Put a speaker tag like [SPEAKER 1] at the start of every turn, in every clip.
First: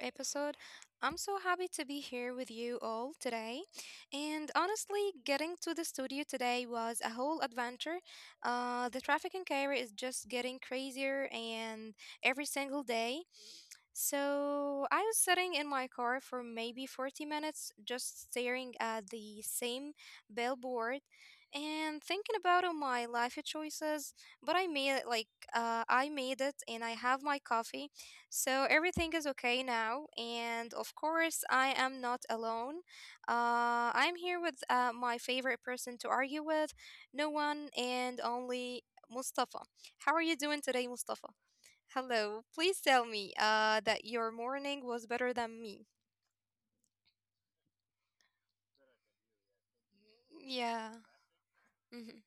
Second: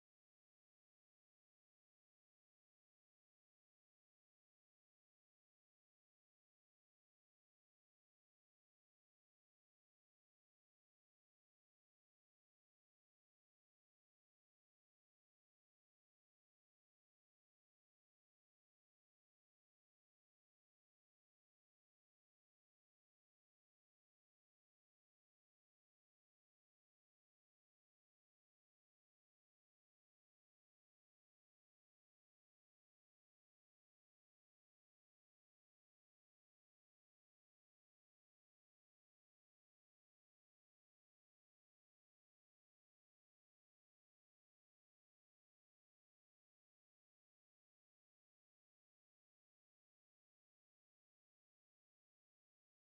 [SPEAKER 1] episode. I'm so happy to be here with you all today. And honestly, getting to the studio today was a whole adventure. The traffic in Cairo is just getting crazier, and every single day. So I was sitting in my car for maybe 40 minutes, just staring at the same billboard and thinking about all my life choices. But I made I made it and I have my coffee. So everything is okay now. And of course, I am not alone. I'm here with my favorite person to argue with, no one and only Mustafa. How are you doing today, Mustafa? Hello. Please tell me that your morning was better than me. Yeah. Mhm.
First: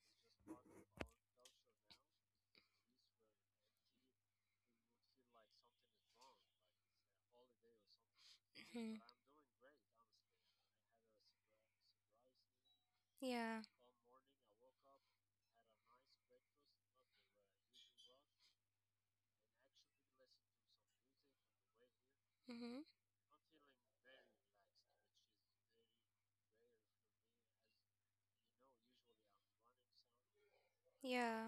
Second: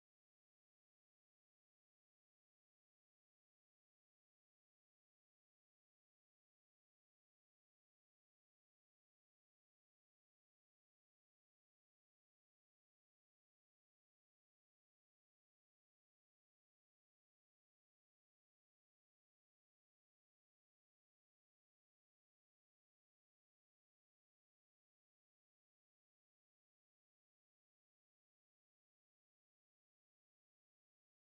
[SPEAKER 1] Mhm. Yeah. Mm-hmm. Yeah.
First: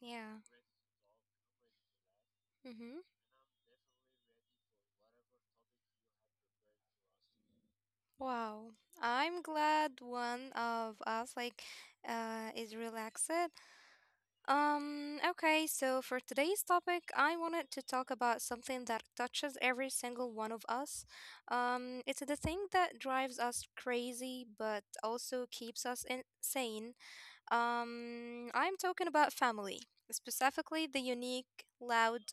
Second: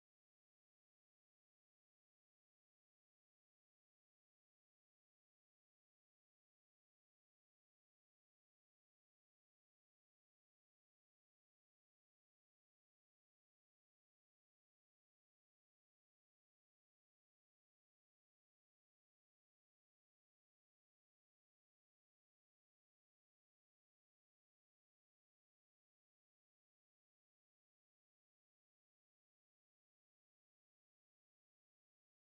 [SPEAKER 1] Yeah. Mm-hmm. Wow. I'm glad one of us is relaxed. Okay, so for today's topic, I wanted to talk about something that touches every single one of us. It's the thing that drives us crazy but also keeps us insane. I'm talking about family, specifically the unique, loud,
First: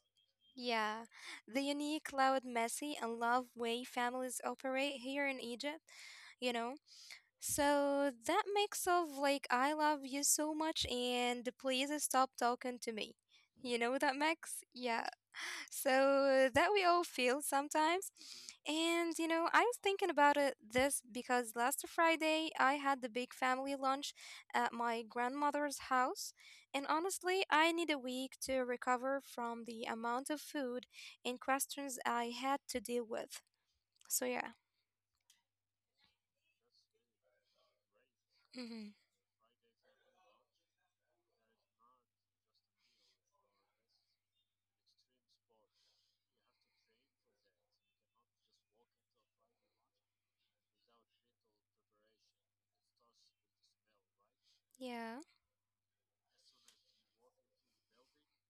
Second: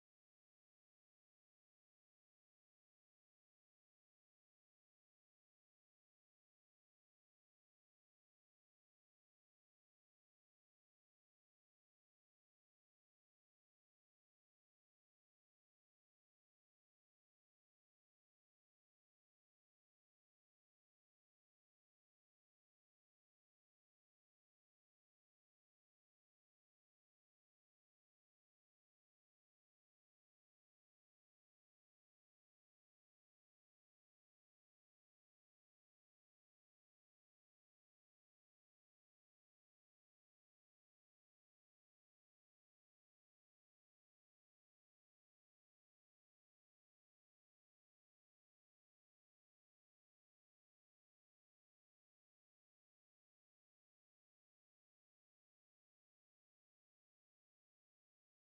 [SPEAKER 1] yeah, the unique, loud, messy, and love way families operate here in Egypt, you know? So that mix of like, I love you so much and please stop talking to me. You know that mix? Yeah. So that we all feel sometimes. And you know, I was thinking about it this because last Friday I had the big family lunch at my grandmother's house. And honestly, I need a week to recover from the amount of food and questions I had to deal with. So yeah. Hmm. Yeah.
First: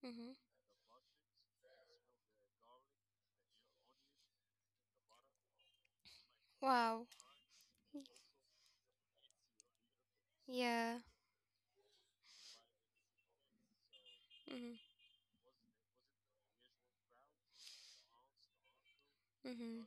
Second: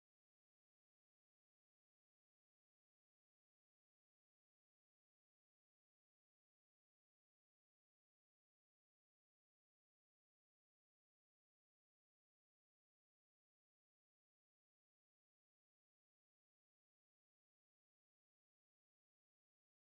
[SPEAKER 1] Hmm. Wow. Yeah. Mm-hmm. Mm-hmm.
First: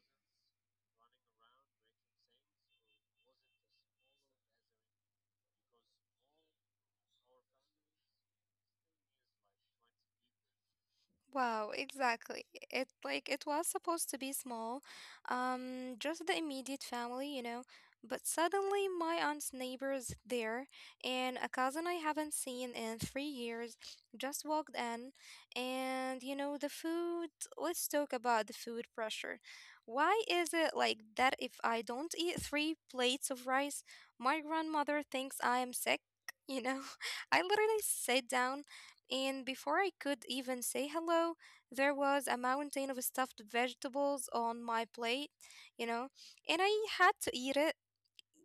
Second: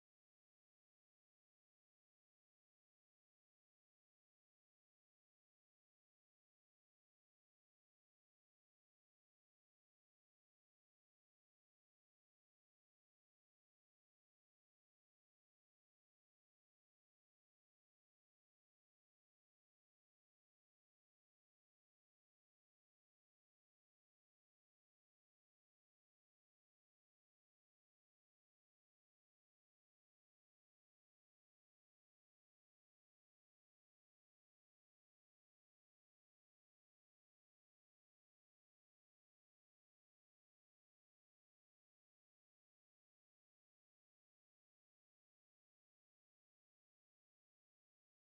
[SPEAKER 1] Wow, exactly. It like it was supposed to be small, just the immediate family, you know. But suddenly, my aunt's neighbors there, and a cousin I haven't seen in 3 years just walked in, and you know the food. Let's talk about the food pressure. Why is it like that? If I don't eat three plates of rice, my grandmother thinks I am sick. You know, I literally sat down and before I could even say hello, there was a mountain of stuffed vegetables on my plate, you know, and I had to eat it.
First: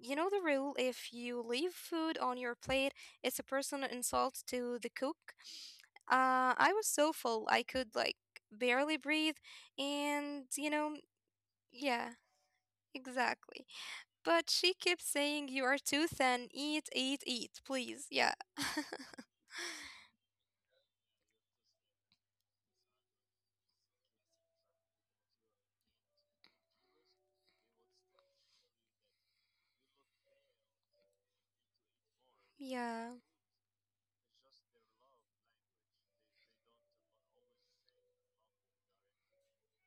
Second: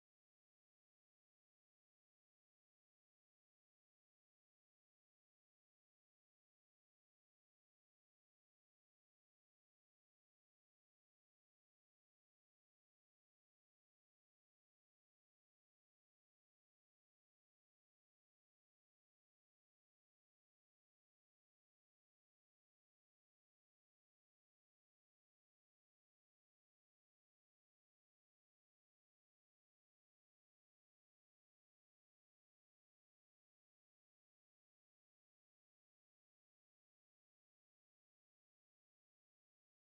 [SPEAKER 1] You know the rule, if you leave food on your plate, it's a personal insult to the cook. I was so full, I could like barely breathe, and you know, yeah, exactly. But she kept saying, "You are too thin, eat, eat, eat, please." Yeah. Yeah,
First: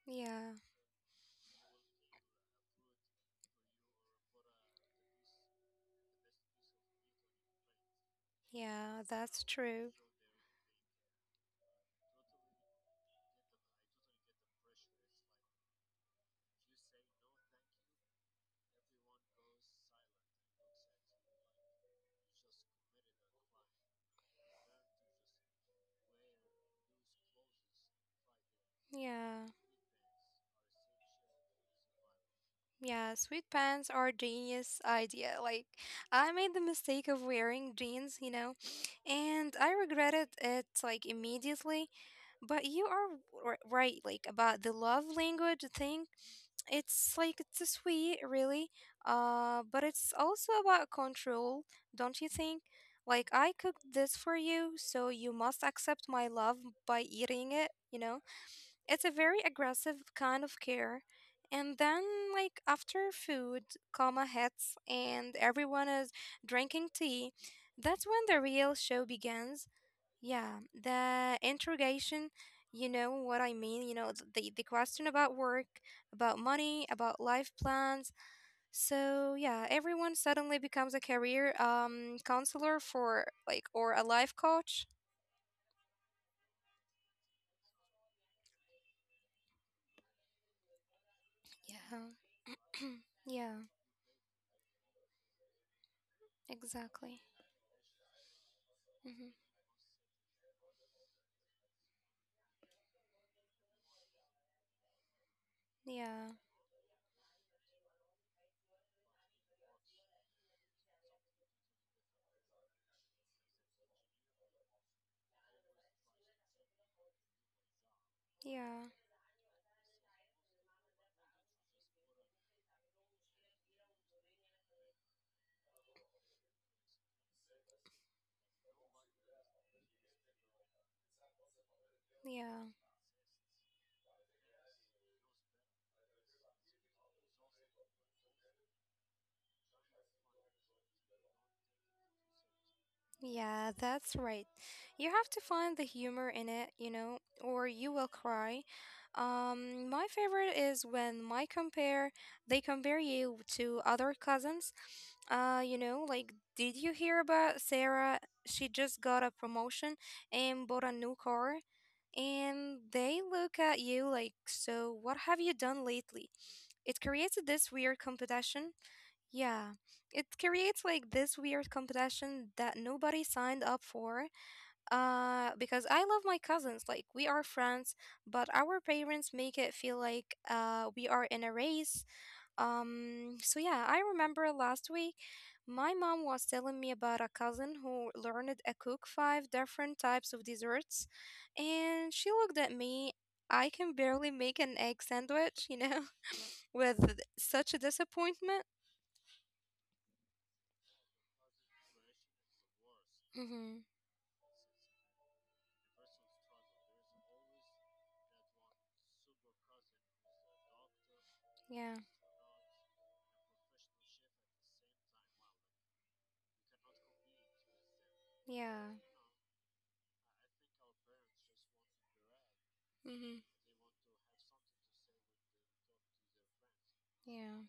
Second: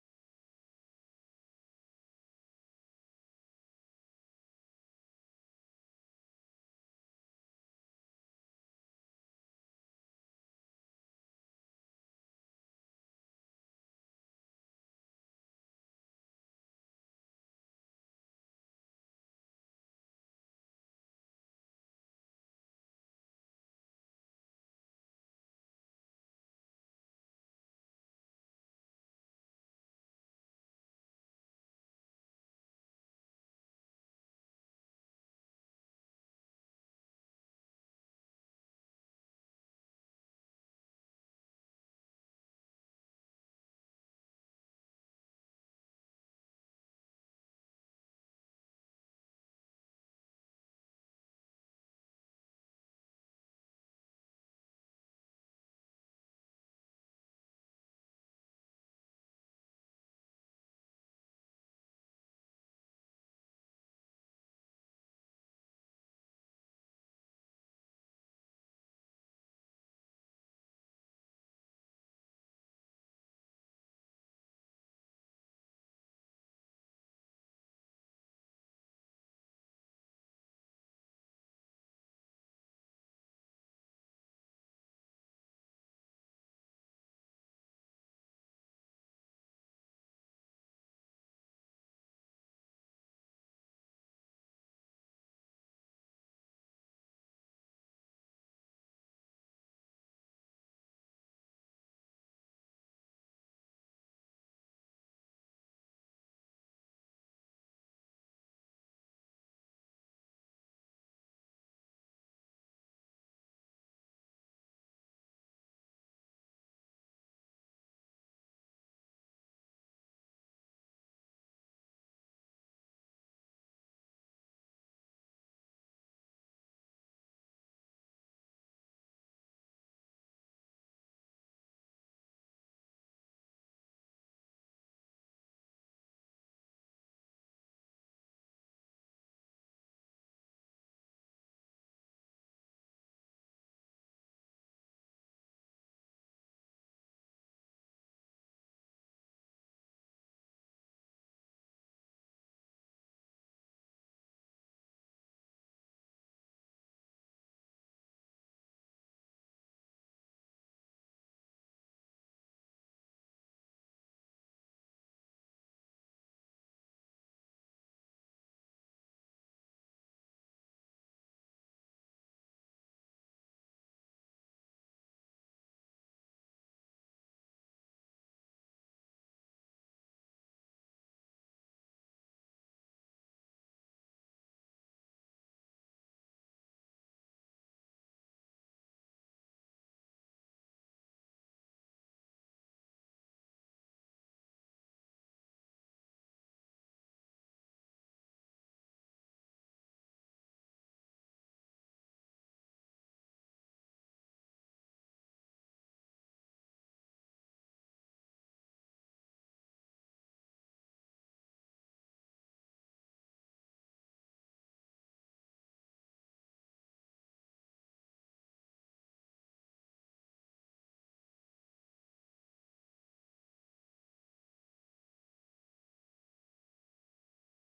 [SPEAKER 1] yeah. Yeah, that's true. Yeah, yeah, sweet pants are genius idea. Like, I made the mistake of wearing jeans, you know, and I regretted it like immediately. But you are right, like about the love language thing. It's like it's a sweet, really. But it's also about control, don't you think? Like, I cooked this for you, so you must accept my love by eating it, you know? It's a very aggressive kind of care. And then, like after food, coma hits and everyone is drinking tea, that's when the real show begins. Yeah, the interrogation, you know what I mean? You know, the question about work, about money, about life plans. So, yeah, everyone suddenly becomes a career counselor for like, or a life coach. Yeah. Yeah, exactly. Hmm. Yeah. Yeah, yeah, yeah, that's right. You have to find the humor in it, you know, or you will cry. My favorite is when my compare they compare you to other cousins. You know, like did you hear about Sarah? She just got a promotion and bought a new car, and they look at you like, so what have you done lately? It created this weird competition Yeah, it creates like this weird competition that nobody signed up for. Because I love my cousins, like we are friends, but our parents make it feel like we are in a race. So yeah, I remember last week my mom was telling me about a cousin who learned to cook five different types of desserts, and she looked at me. I can barely make an egg sandwich, you know, with such a disappointment. Mhm. Yeah. Yeah. Mhm. Yeah.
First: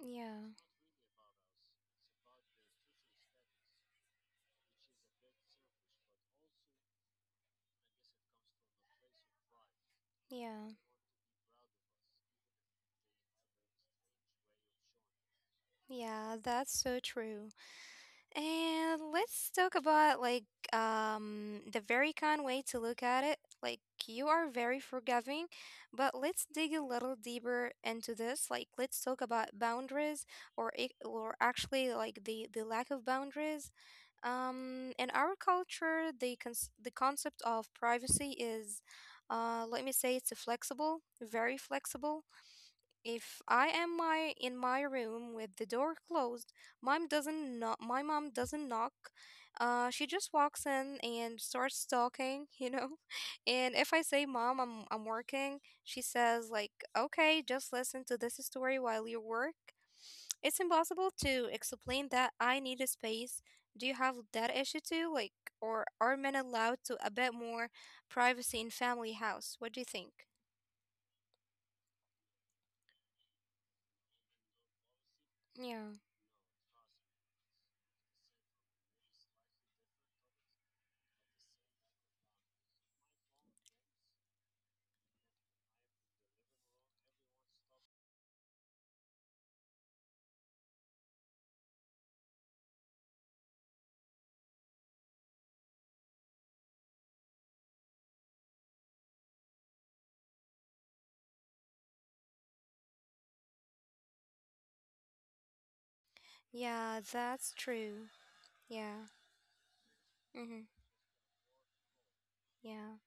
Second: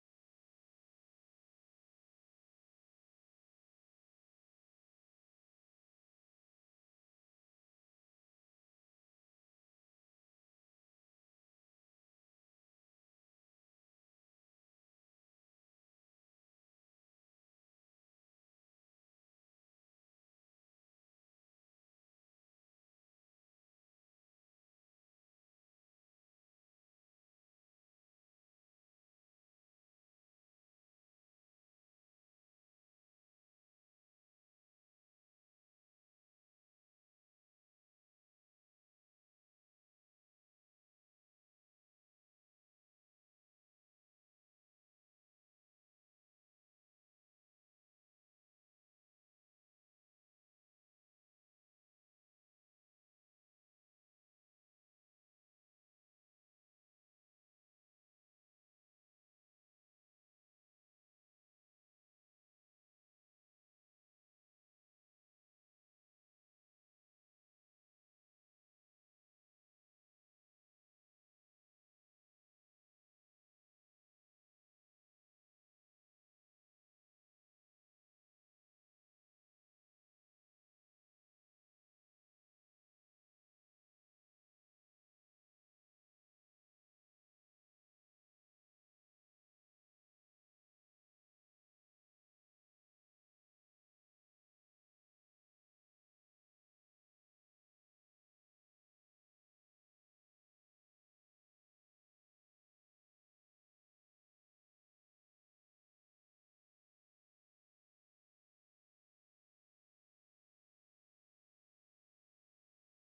[SPEAKER 1] Yeah. Yeah. Yeah, that's so true. And let's talk about the very kind way to look at it. Like you are very forgiving, but let's dig a little deeper into this. Like let's talk about boundaries or actually like the lack of boundaries. In our culture, the concept of privacy is let me say it's a flexible, very flexible if I am my in my room with the door closed, mom doesn't knock, my mom doesn't knock. She just walks in and starts talking, you know. And if I say, "Mom, I'm working," she says like, "Okay, just listen to this story while you work." It's impossible to explain that I need a space. Do you have that issue too? Like, or are men allowed to a bit more privacy in family house? What do you think? Yeah. Yeah, that's true. Yeah. Mm-hmm. Yeah.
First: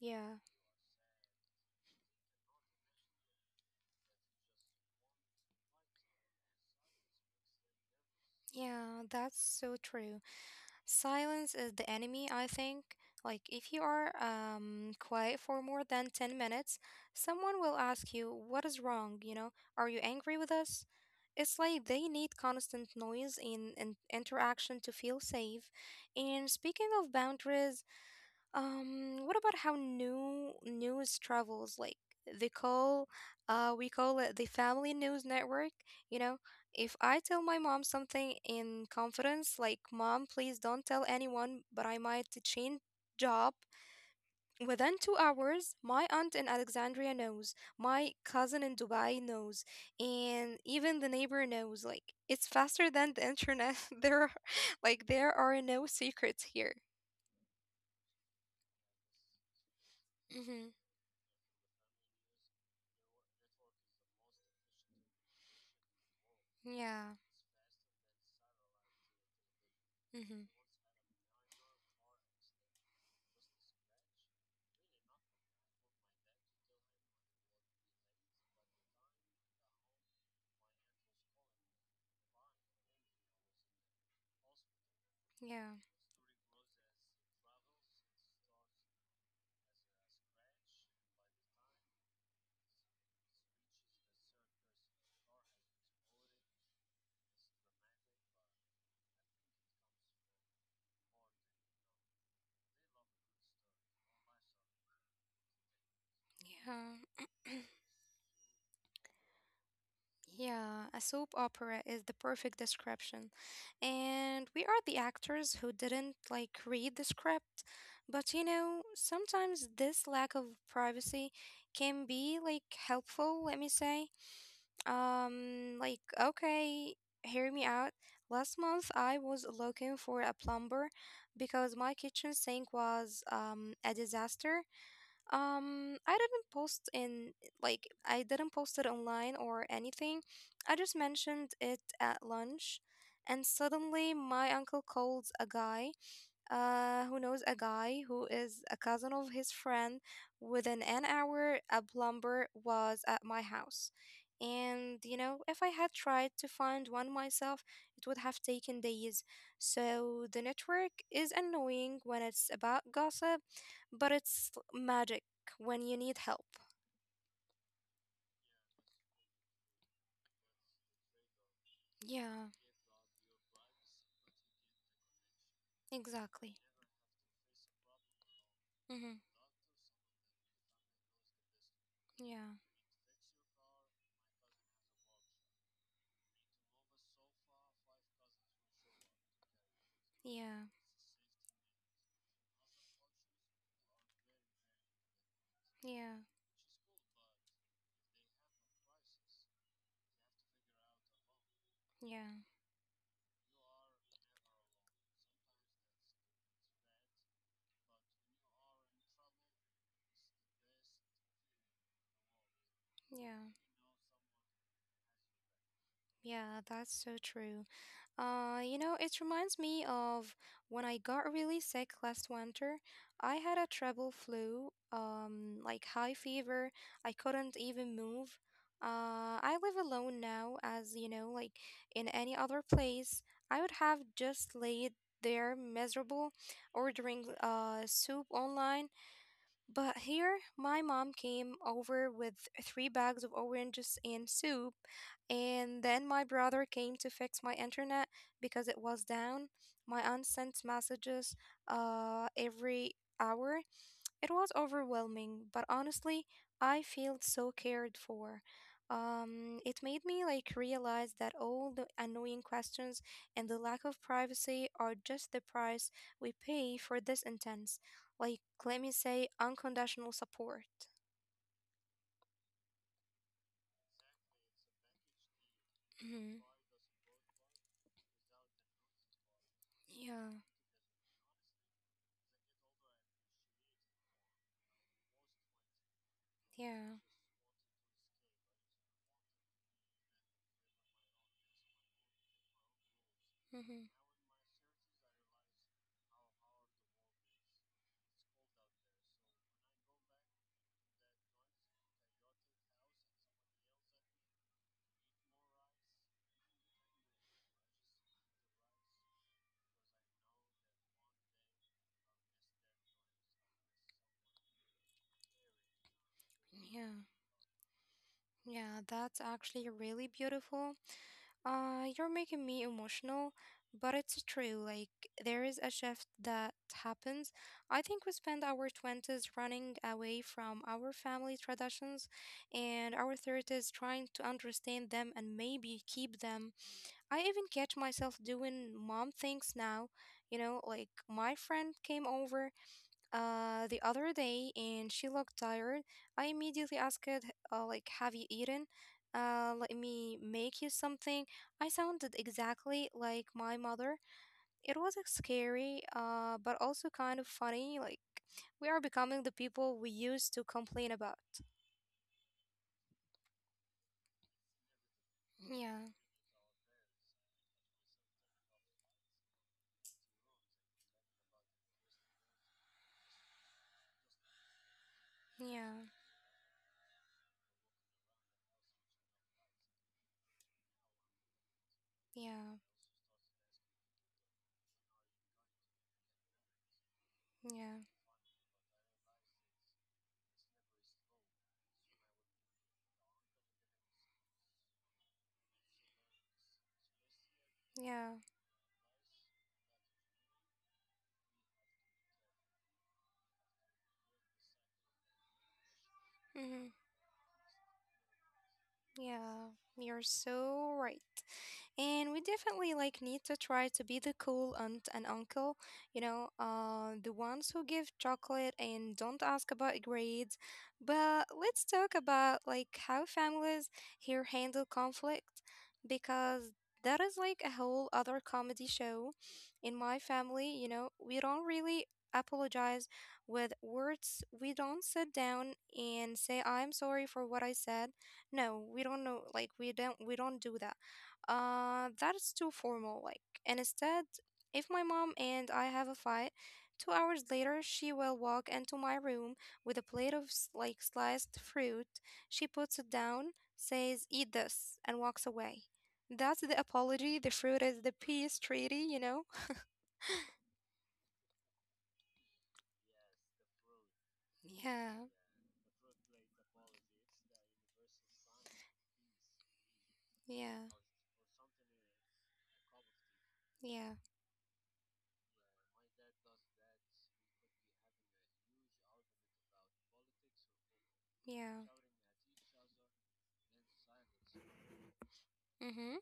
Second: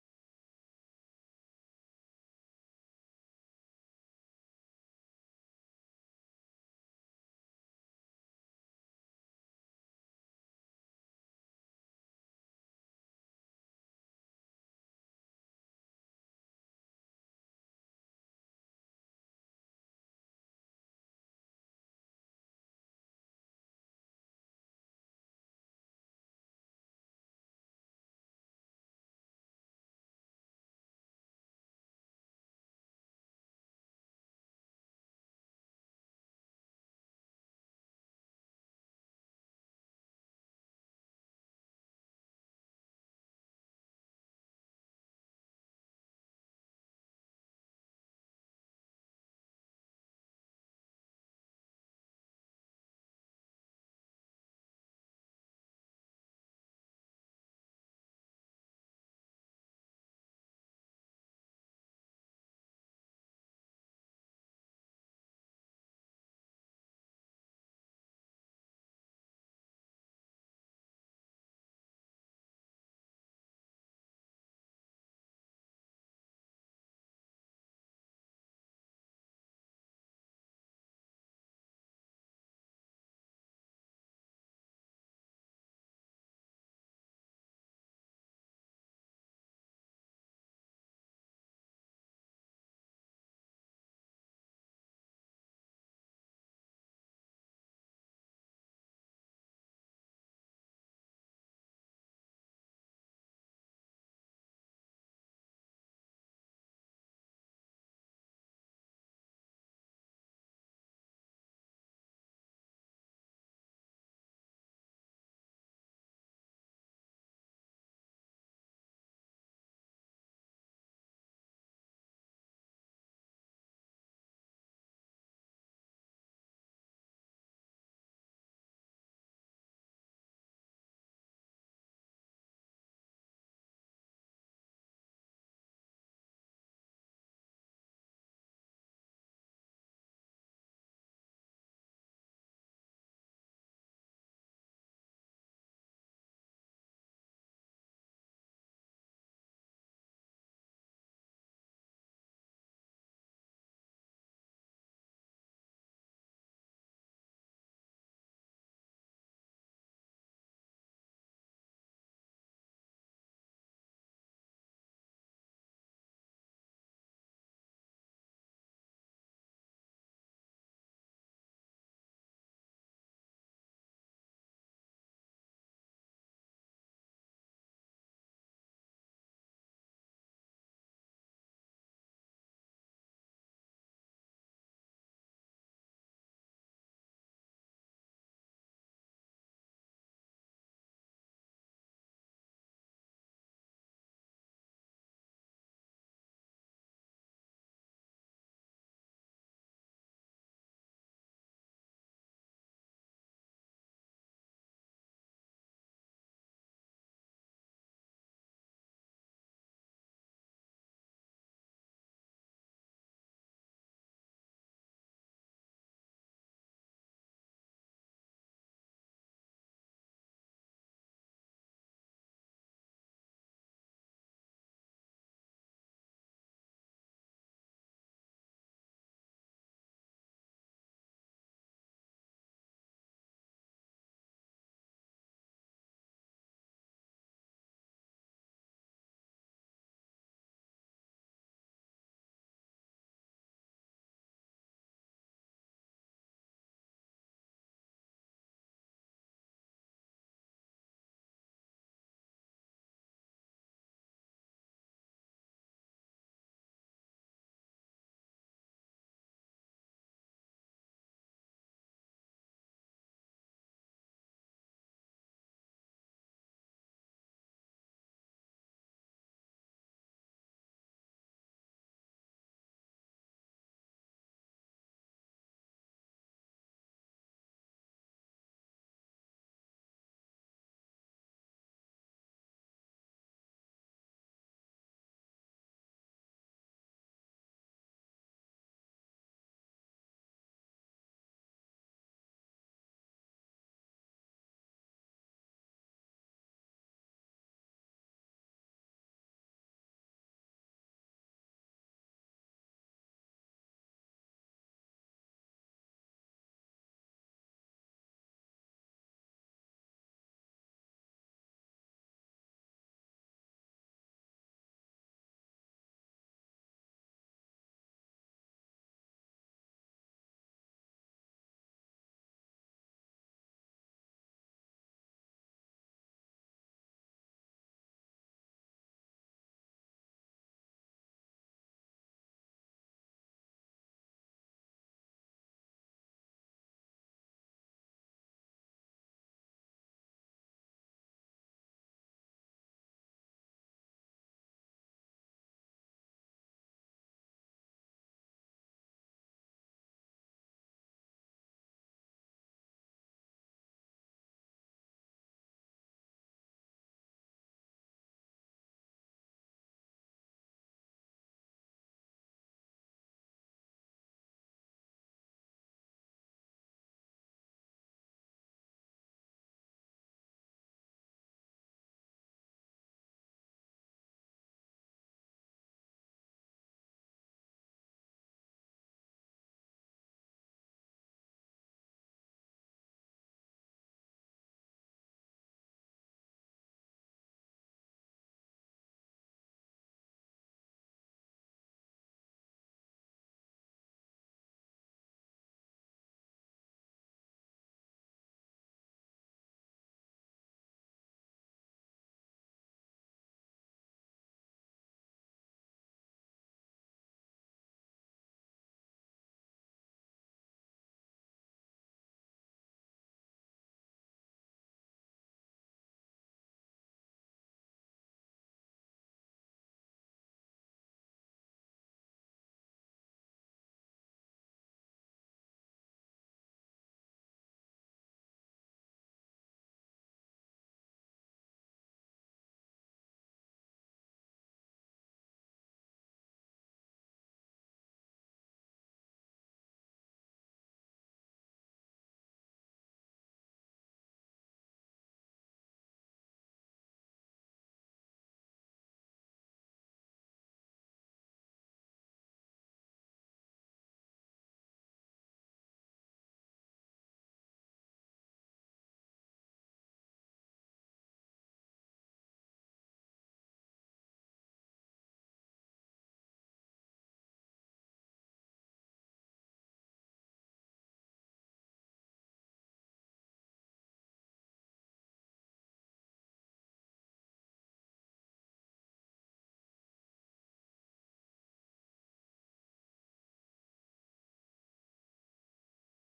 [SPEAKER 1] Yeah. Yeah. That's so true. Silence is the enemy, I think. Like, if you are quiet for more than 10 minutes, someone will ask you, "What is wrong? You know, are you angry with us?" It's like they need constant noise in interaction to feel safe. And speaking of boundaries, what about how news travels? Like they call, we call it the family news network. You know, if I tell my mom something in confidence, like, "Mom, please don't tell anyone," but I might change job within 2 hours. My aunt in Alexandria knows. My cousin in Dubai knows, and even the neighbor knows. Like it's faster than the internet. There are no secrets here. Mm-hmm. Yeah. Mm-hmm. Yeah, yeah, yeah. A soap opera is the perfect description. And we are the actors who didn't like read the script. But you know, sometimes this lack of privacy can be like helpful, let me say. Like, okay, hear me out. Last month I was looking for a plumber because my kitchen sink was a disaster. Um, I didn't post in I didn't post it online or anything. I just mentioned it at lunch, and suddenly my uncle called a guy who knows a guy who is a cousin of his friend. Within an hour, a plumber was at my house. And, you know, if I had tried to find one myself, it would have taken days. So the network is annoying when it's about gossip, but it's magic when you need help. Yeah, exactly. Mm-hmm. Yeah, yeah, yeah, yeah, yeah, yeah, that's so true. You know, it reminds me of when I got really sick last winter. I had a treble flu, like high fever. I couldn't even move. I live alone now, as you know, like in any other place, I would have just laid there miserable, ordering soup online, but here, my mom came over with three bags of oranges and soup, and then my brother came to fix my internet because it was down. My aunt sent messages every hour. It was overwhelming, but honestly, I felt so cared for. It made me like realize that all the annoying questions and the lack of privacy are just the price we pay for this intense, like, let me say, unconditional support. Mhm. Yeah, yeah, hmm, yeah, yeah. That's actually really beautiful. You're making me emotional, but it's true. Like, there is a shift that happens. I think we spend our 20s running away from our family traditions and our 30s trying to understand them and maybe keep them. I even catch myself doing mom things now. You know, like my friend came over the other day and she looked tired. I immediately asked it, like, "Have you eaten? Let me make you something." I sounded exactly like my mother. It was like, scary, but also kind of funny. Like, we are becoming the people we used to complain about. Yeah, yeah, yeah, yeah, yeah, hmm, yeah. You're so right. And we definitely like need to try to be the cool aunt and uncle, you know, the ones who give chocolate and don't ask about grades. But let's talk about like how families here handle conflict, because that is like a whole other comedy show. In my family, you know, we don't really apologize with words. We don't sit down and say, "I'm sorry for what I said." No, we don't do that. That's too formal. Like, and instead, if my mom and I have a fight, 2 hours later, she will walk into my room with a plate of sliced fruit. She puts it down, says, "Eat this," and walks away. That's the apology. The fruit is the peace treaty, you know? Yeah, yeah, yeah, yeah. Mm-hmm.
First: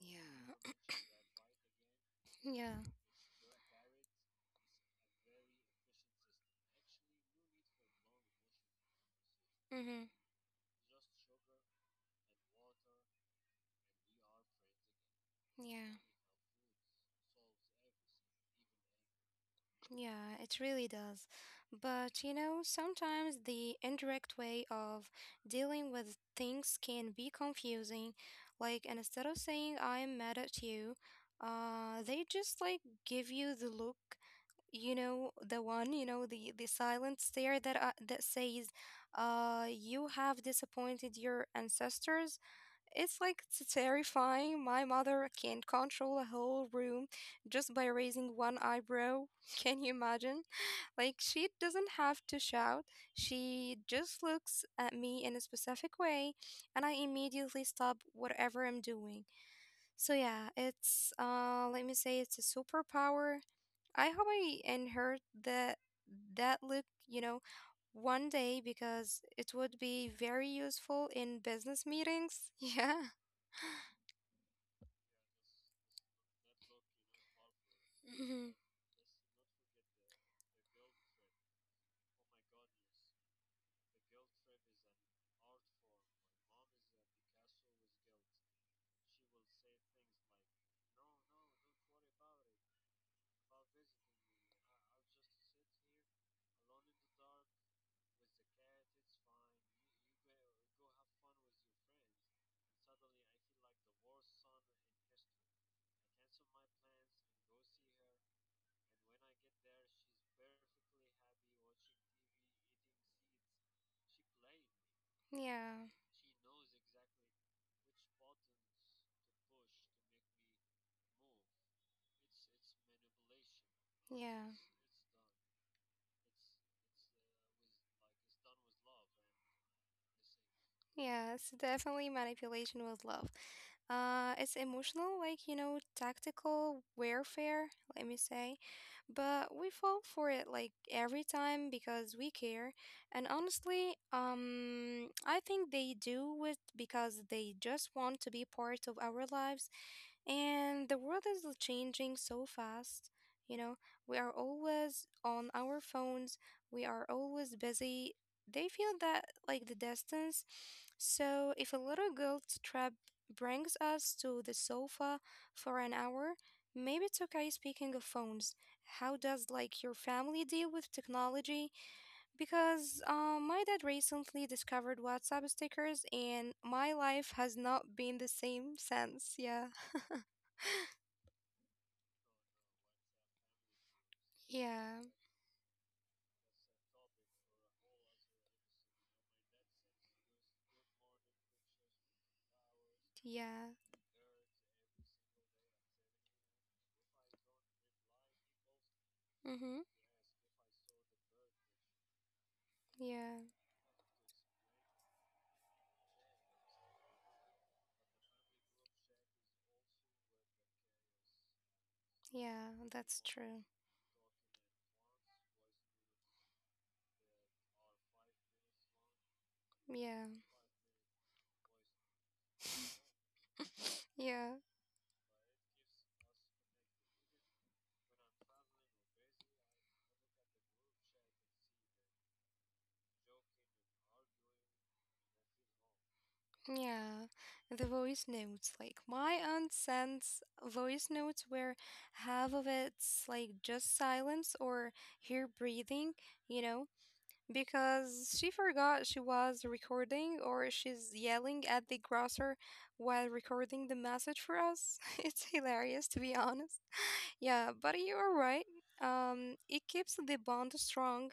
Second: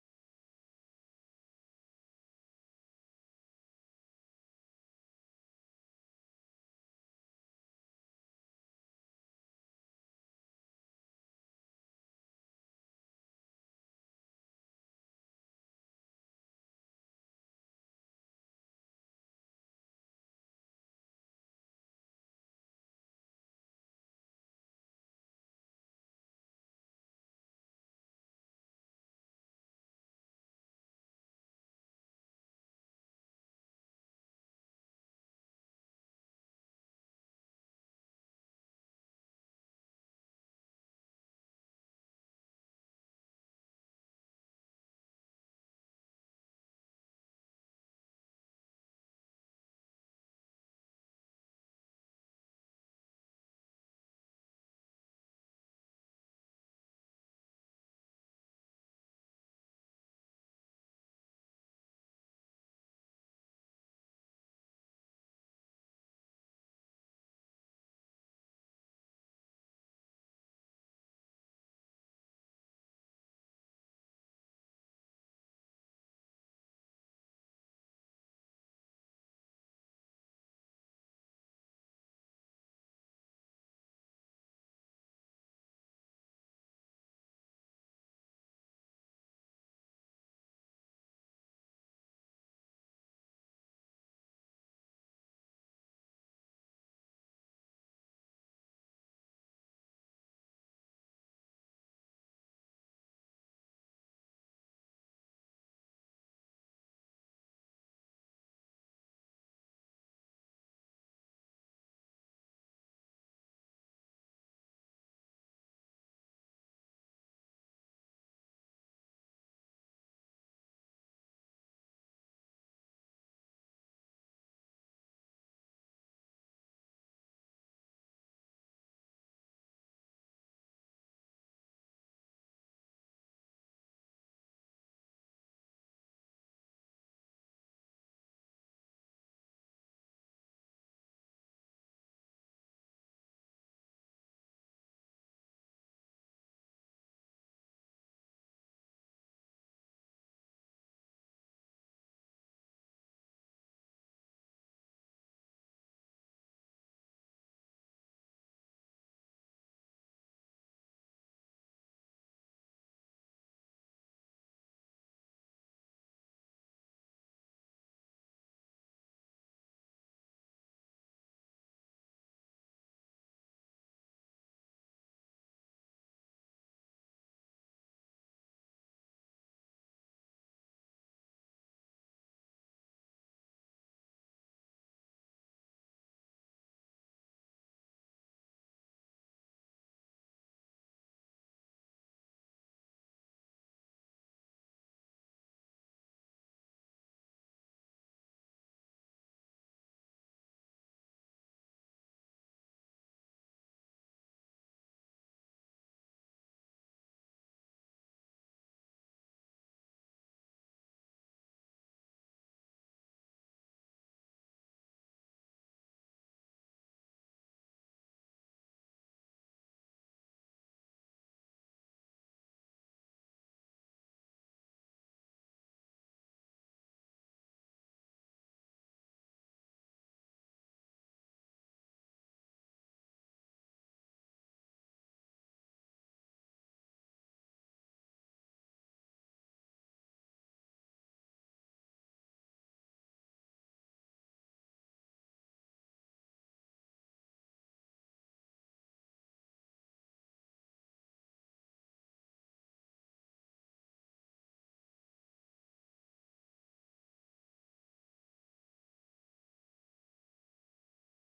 [SPEAKER 1] Yeah. Yeah. Mm-hmm. Yeah. Yeah, it really does. But you know, sometimes the indirect way of dealing with things can be confusing. Like, and instead of saying I'm mad at you, they just like give you the look, you know, the one, you know, the silent stare that that says, you have disappointed your ancestors. It's like terrifying. My mother can control a whole room just by raising one eyebrow. Can you imagine? Like, she doesn't have to shout. She just looks at me in a specific way, and I immediately stop whatever I'm doing. So, yeah, it's, let me say, it's a superpower. I hope I inherit that, that look, you know, one day because it would be very useful in business meetings. Yeah. Mhm. Yeah. Yeah. Yes, definitely manipulation with love. It's emotional, like, you know, tactical warfare, let me say. But we fall for it like every time because we care. And honestly, I think they do it because they just want to be part of our lives. And the world is changing so fast. You know, we are always on our phones. We are always busy. They feel that like the distance. So if a little guilt trap brings us to the sofa for an hour, maybe it's okay. Speaking of phones, how does like your family deal with technology? Because my dad recently discovered WhatsApp stickers and my life has not been the same since. Yeah. Yeah. Yeah. Mm-hmm. Yeah. Yeah. That's true. Yeah. Yeah. Yeah, the voice notes. Like my aunt sends voice notes where half of it's like just silence or her breathing, you know, because she forgot she was recording or she's yelling at the grocer while recording the message for us. It's hilarious to be honest. Yeah, but you are right. It keeps the bond strong.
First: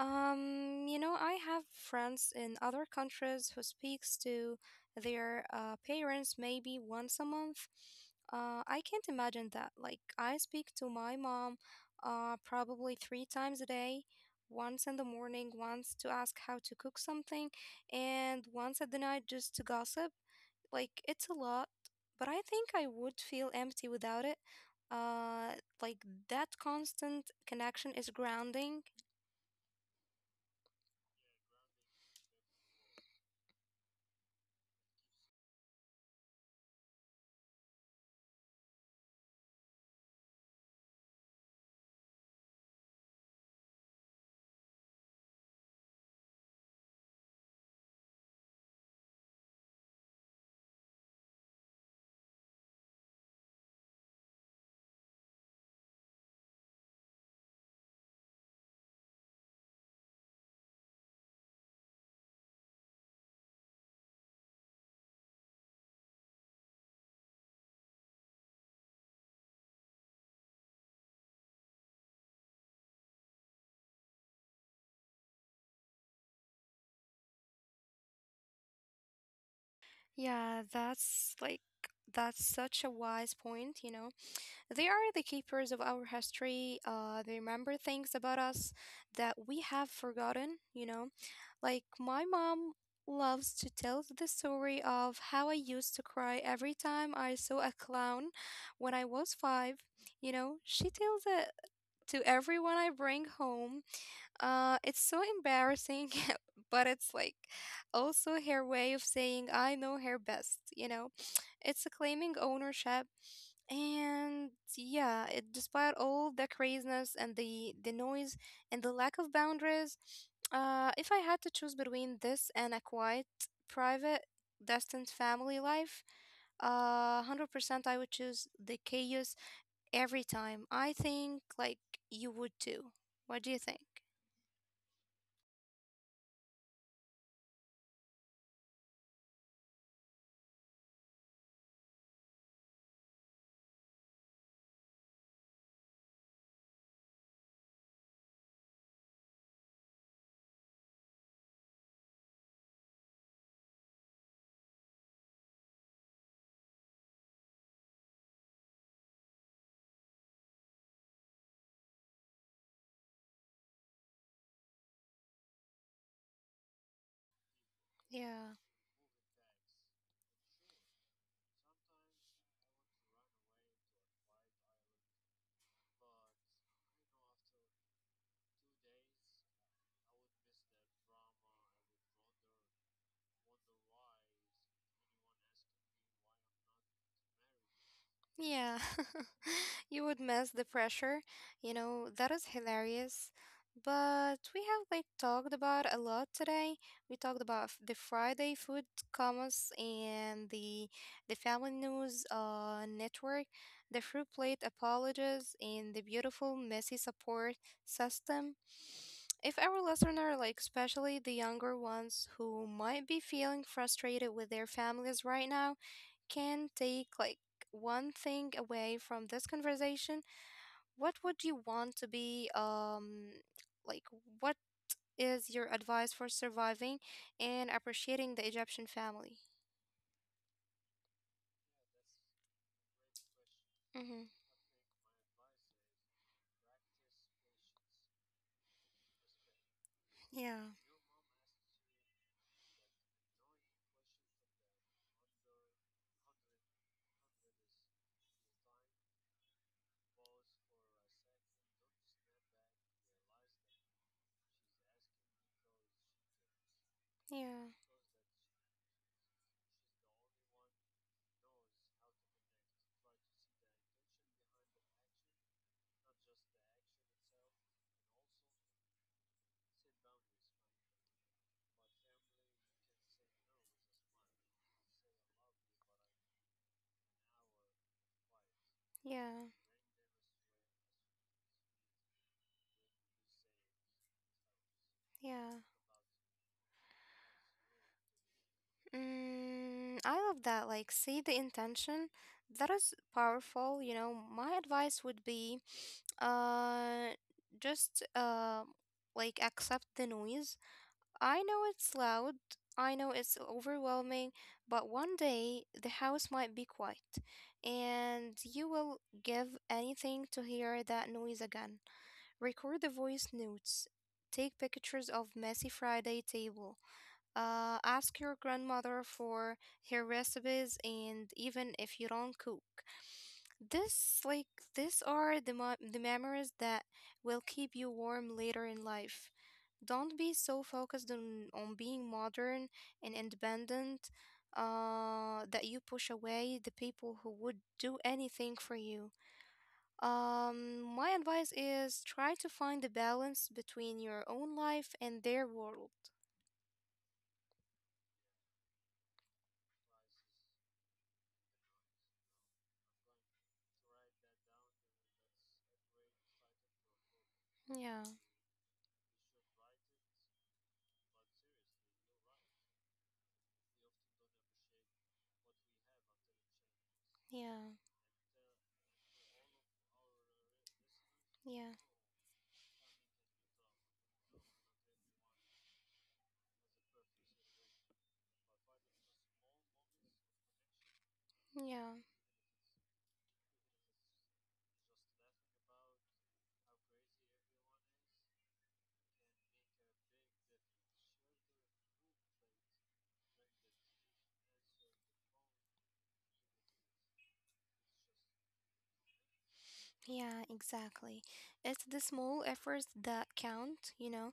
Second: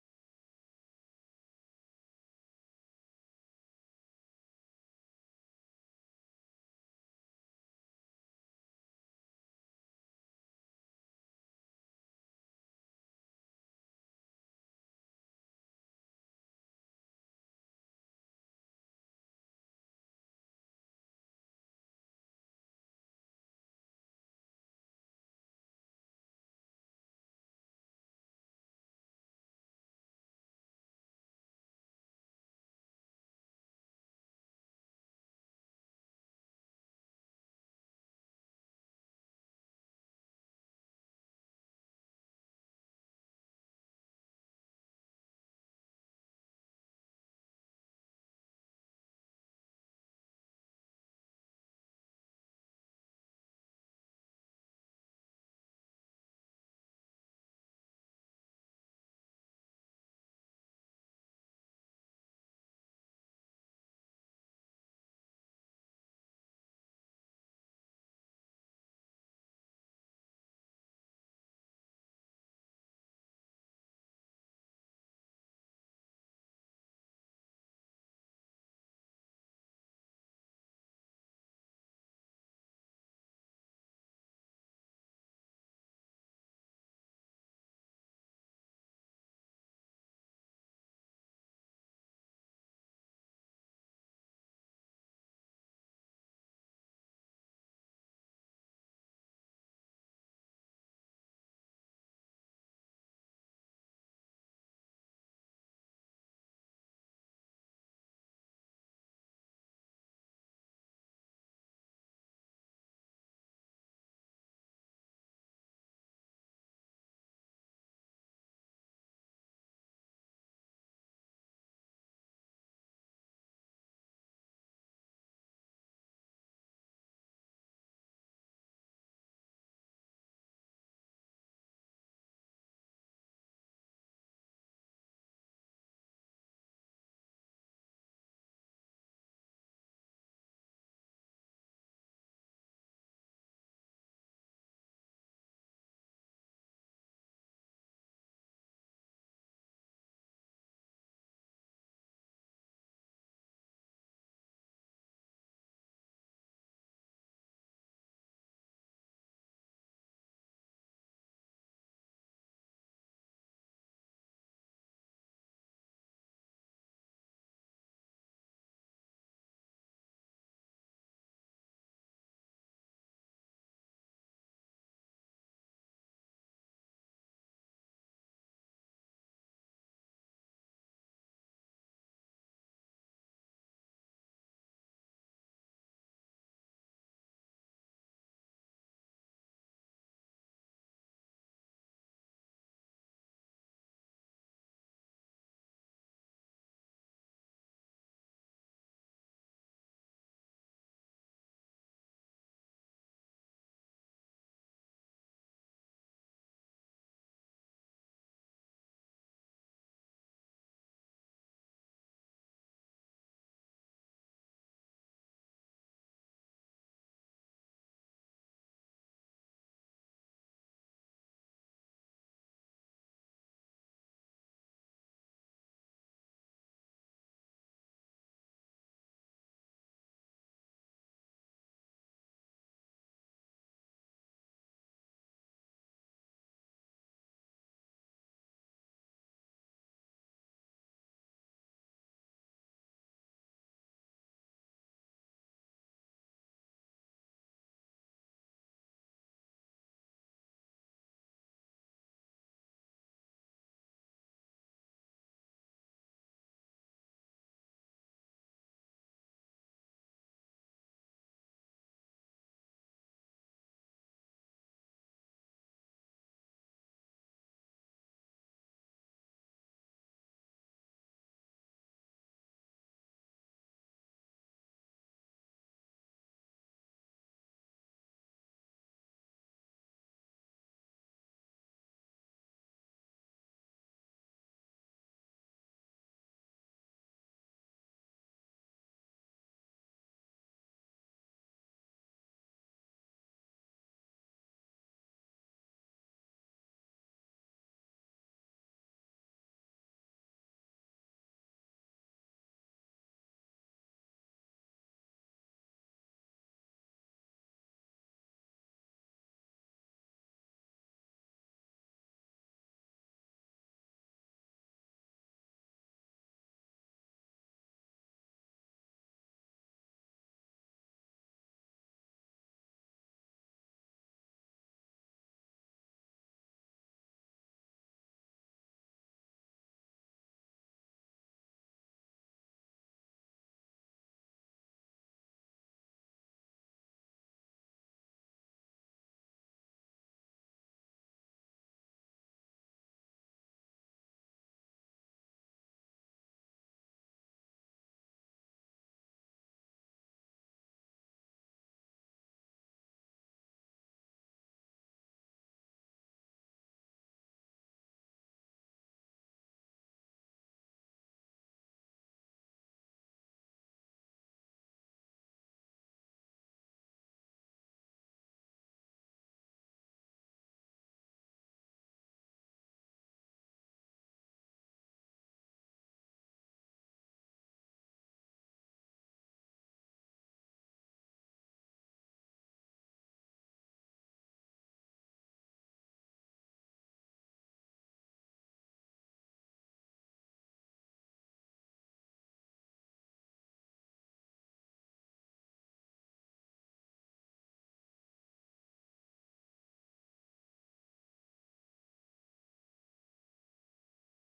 [SPEAKER 1] You know, I have friends in other countries who speaks to their parents maybe once a month. I can't imagine that. Like, I speak to my mom probably 3 times a day, once in the morning, once to ask how to cook something, and once at the night just to gossip. Like, it's a lot, but I think I would feel empty without it. Uh, like, that constant connection is grounding. Yeah, that's such a wise point, you know. They are the keepers of our history. They remember things about us that we have forgotten, you know. Like my mom loves to tell the story of how I used to cry every time I saw a clown when I was 5. You know, she tells it to everyone I bring home, it's so embarrassing, but it's like also her way of saying I know her best, you know. It's a claiming ownership and yeah, it, despite all the craziness and the noise and the lack of boundaries, if I had to choose between this and a quiet, private, distant family life, 100% I would choose the chaos every time. I think like you would too. What do you think? Yeah. Yeah, you would miss the pressure. You know, that is hilarious. But we have like talked about a lot today. We talked about the Friday food commas and the Family News network, the fruit plate apologies, and the beautiful messy support system. If our listener, like especially the younger ones who might be feeling frustrated with their families right now can take like one thing away from this conversation, what would you want to be like what is your advice for surviving and appreciating the Egyptian family? Mm-hmm. Yeah. Yeah. Yeah. Yeah. Mm, I love that. Like, see the intention. That is powerful. You know, my advice would be, uh, just like accept the noise. I know it's loud. I know it's overwhelming, but one day the house might be quiet, and you will give anything to hear that noise again. Record the voice notes. Take pictures of messy Friday table. Ask your grandmother for her recipes, and even if you don't cook, this like these are the memories that will keep you warm later in life. Don't be so focused on being modern and independent, that you push away the people who would do anything for you. My advice is try to find the balance between your own life and their world. Yeah, yeah, yeah. Yeah, yeah, exactly. It's the small efforts that count, you know.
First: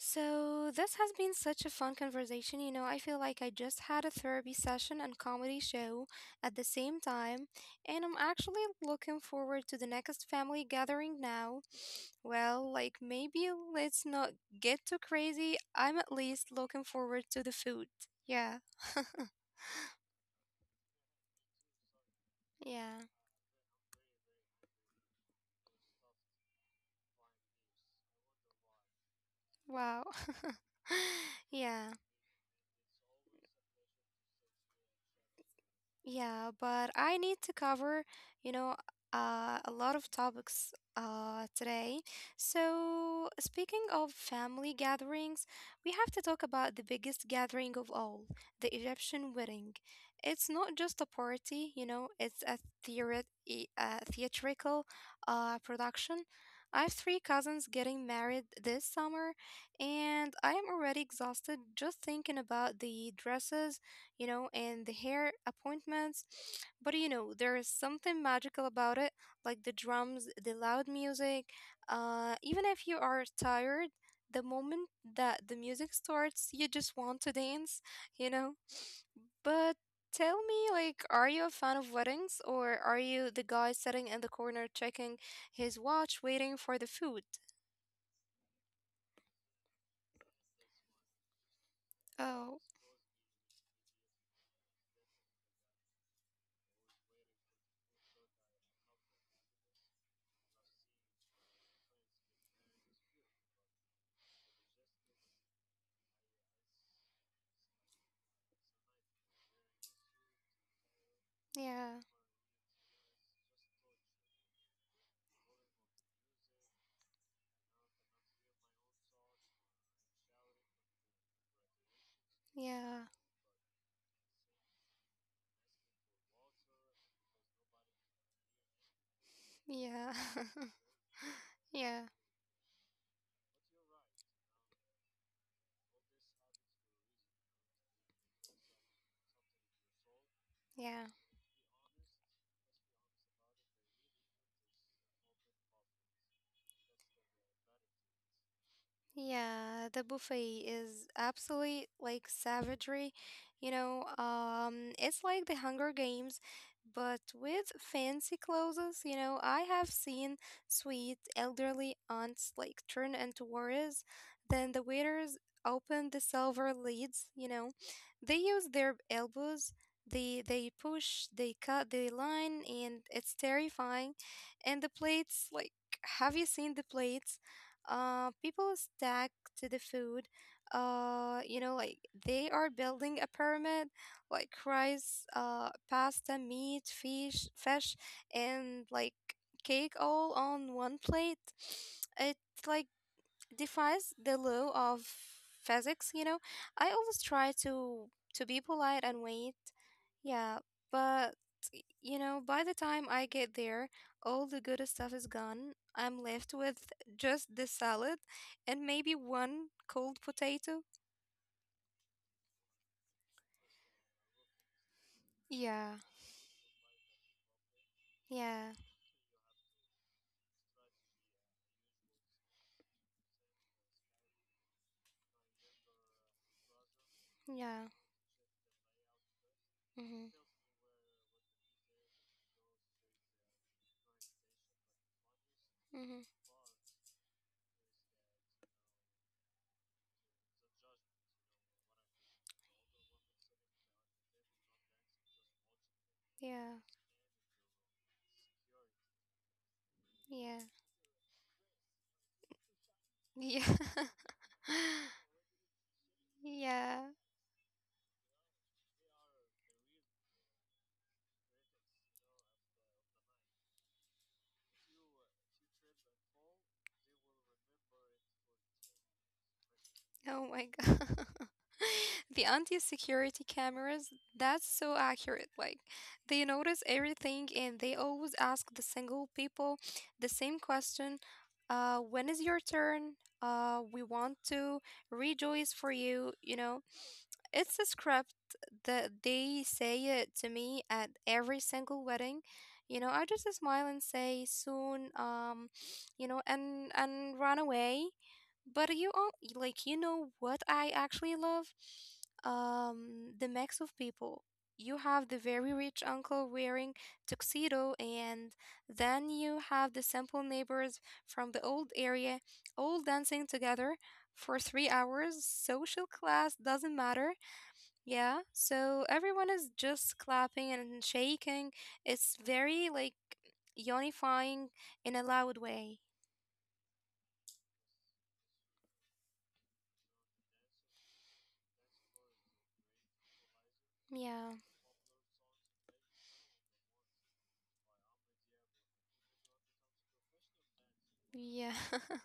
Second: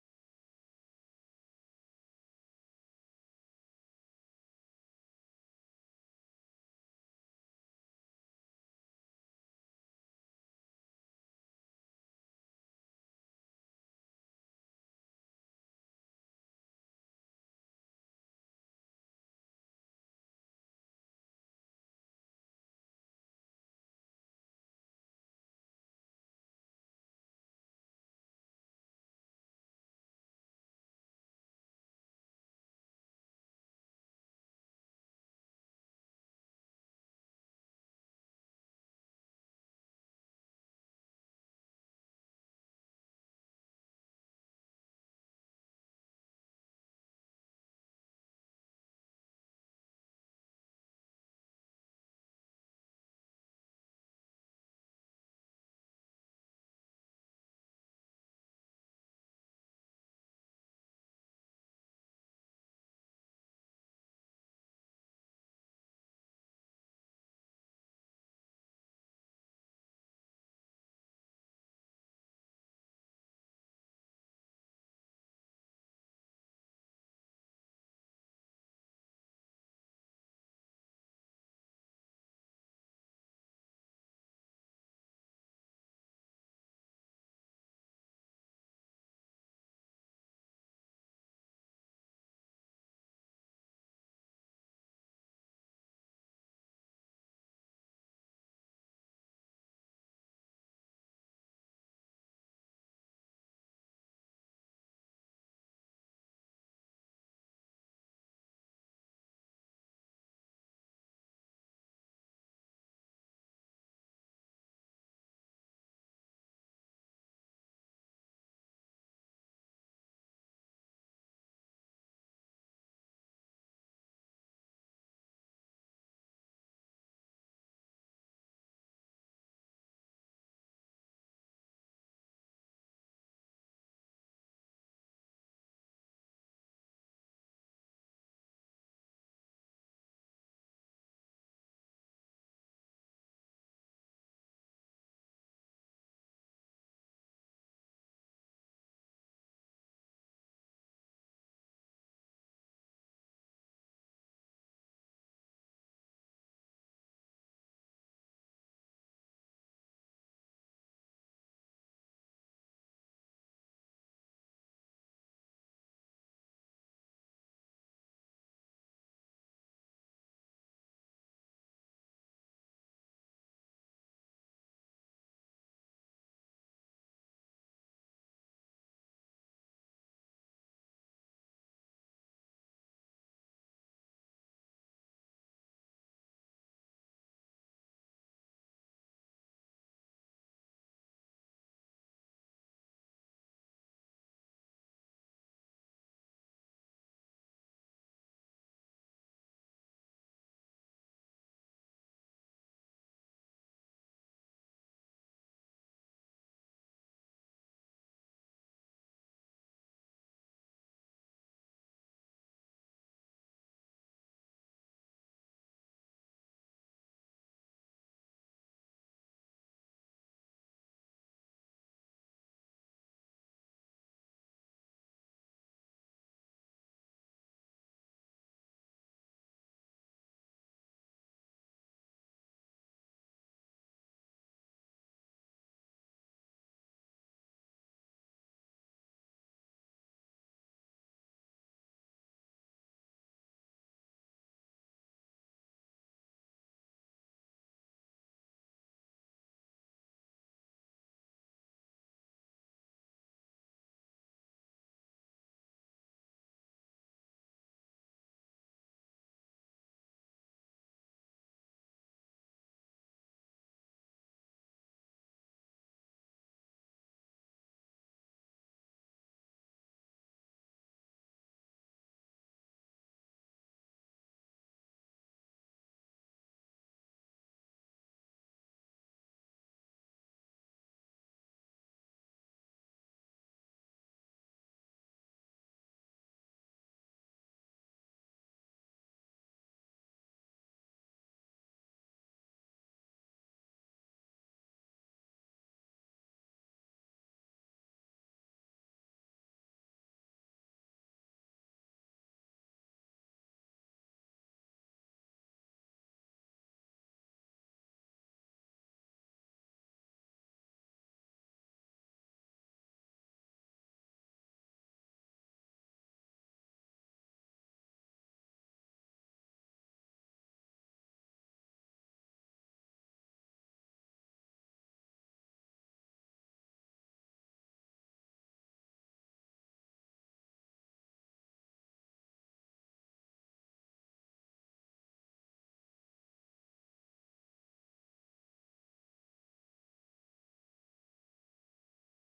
[SPEAKER 1] So this has been such a fun conversation, you know. I feel like I just had a therapy session and comedy show at the same time, and I'm actually looking forward to the next family gathering now. Well, like maybe let's not get too crazy. I'm at least looking forward to the food. Yeah, yeah. Wow. Yeah. Yeah, but I need to cover, you know, a lot of topics today. So, speaking of family gatherings, we have to talk about the biggest gathering of all, the Egyptian wedding. It's not just a party, you know, it's a theatrical production. I have three cousins getting married this summer, and I am already exhausted just thinking about the dresses, you know, and the hair appointments. But you know, there is something magical about it, like the drums, the loud music. Even if you are tired, the moment that the music starts, you just want to dance, you know. But tell me, like, are you a fan of weddings or are you the guy sitting in the corner checking his watch, waiting for the food? Oh, yeah, yeah, yeah, yeah, yeah. Yeah, the buffet is absolutely like savagery. You know, it's like the Hunger Games, but with fancy clothes. You know, I have seen sweet elderly aunts like turn into warriors. Then the waiters open the silver lids. You know, they use their elbows. They push. They cut the line, and it's terrifying. And the plates, like, have you seen the plates? People stack to the food. You know, like they are building a pyramid, like rice, pasta, meat, fish, fish, and like cake all on one plate. It like defies the law of physics. You know, I always try to be polite and wait. Yeah, but you know, by the time I get there, all the good stuff is gone. I'm left with just the salad and maybe one cold potato. Yeah, yeah, yeah. Mm-hmm, mm-hmm, yeah, yeah, yeah, yeah. Oh my God. The anti-security cameras, that's so accurate. Like, they notice everything and they always ask the single people the same question. When is your turn? We want to rejoice for you, you know. It's a script that they say it to me at every single wedding. You know, I just smile and say soon, you know, and run away. But you all like you know what I actually love? The mix of people. You have the very rich uncle wearing tuxedo, and then you have the simple neighbors from the old area all dancing together for 3 hours. Social class doesn't matter. Yeah, so everyone is just clapping and shaking. It's very like unifying in a loud way. Yeah, yeah.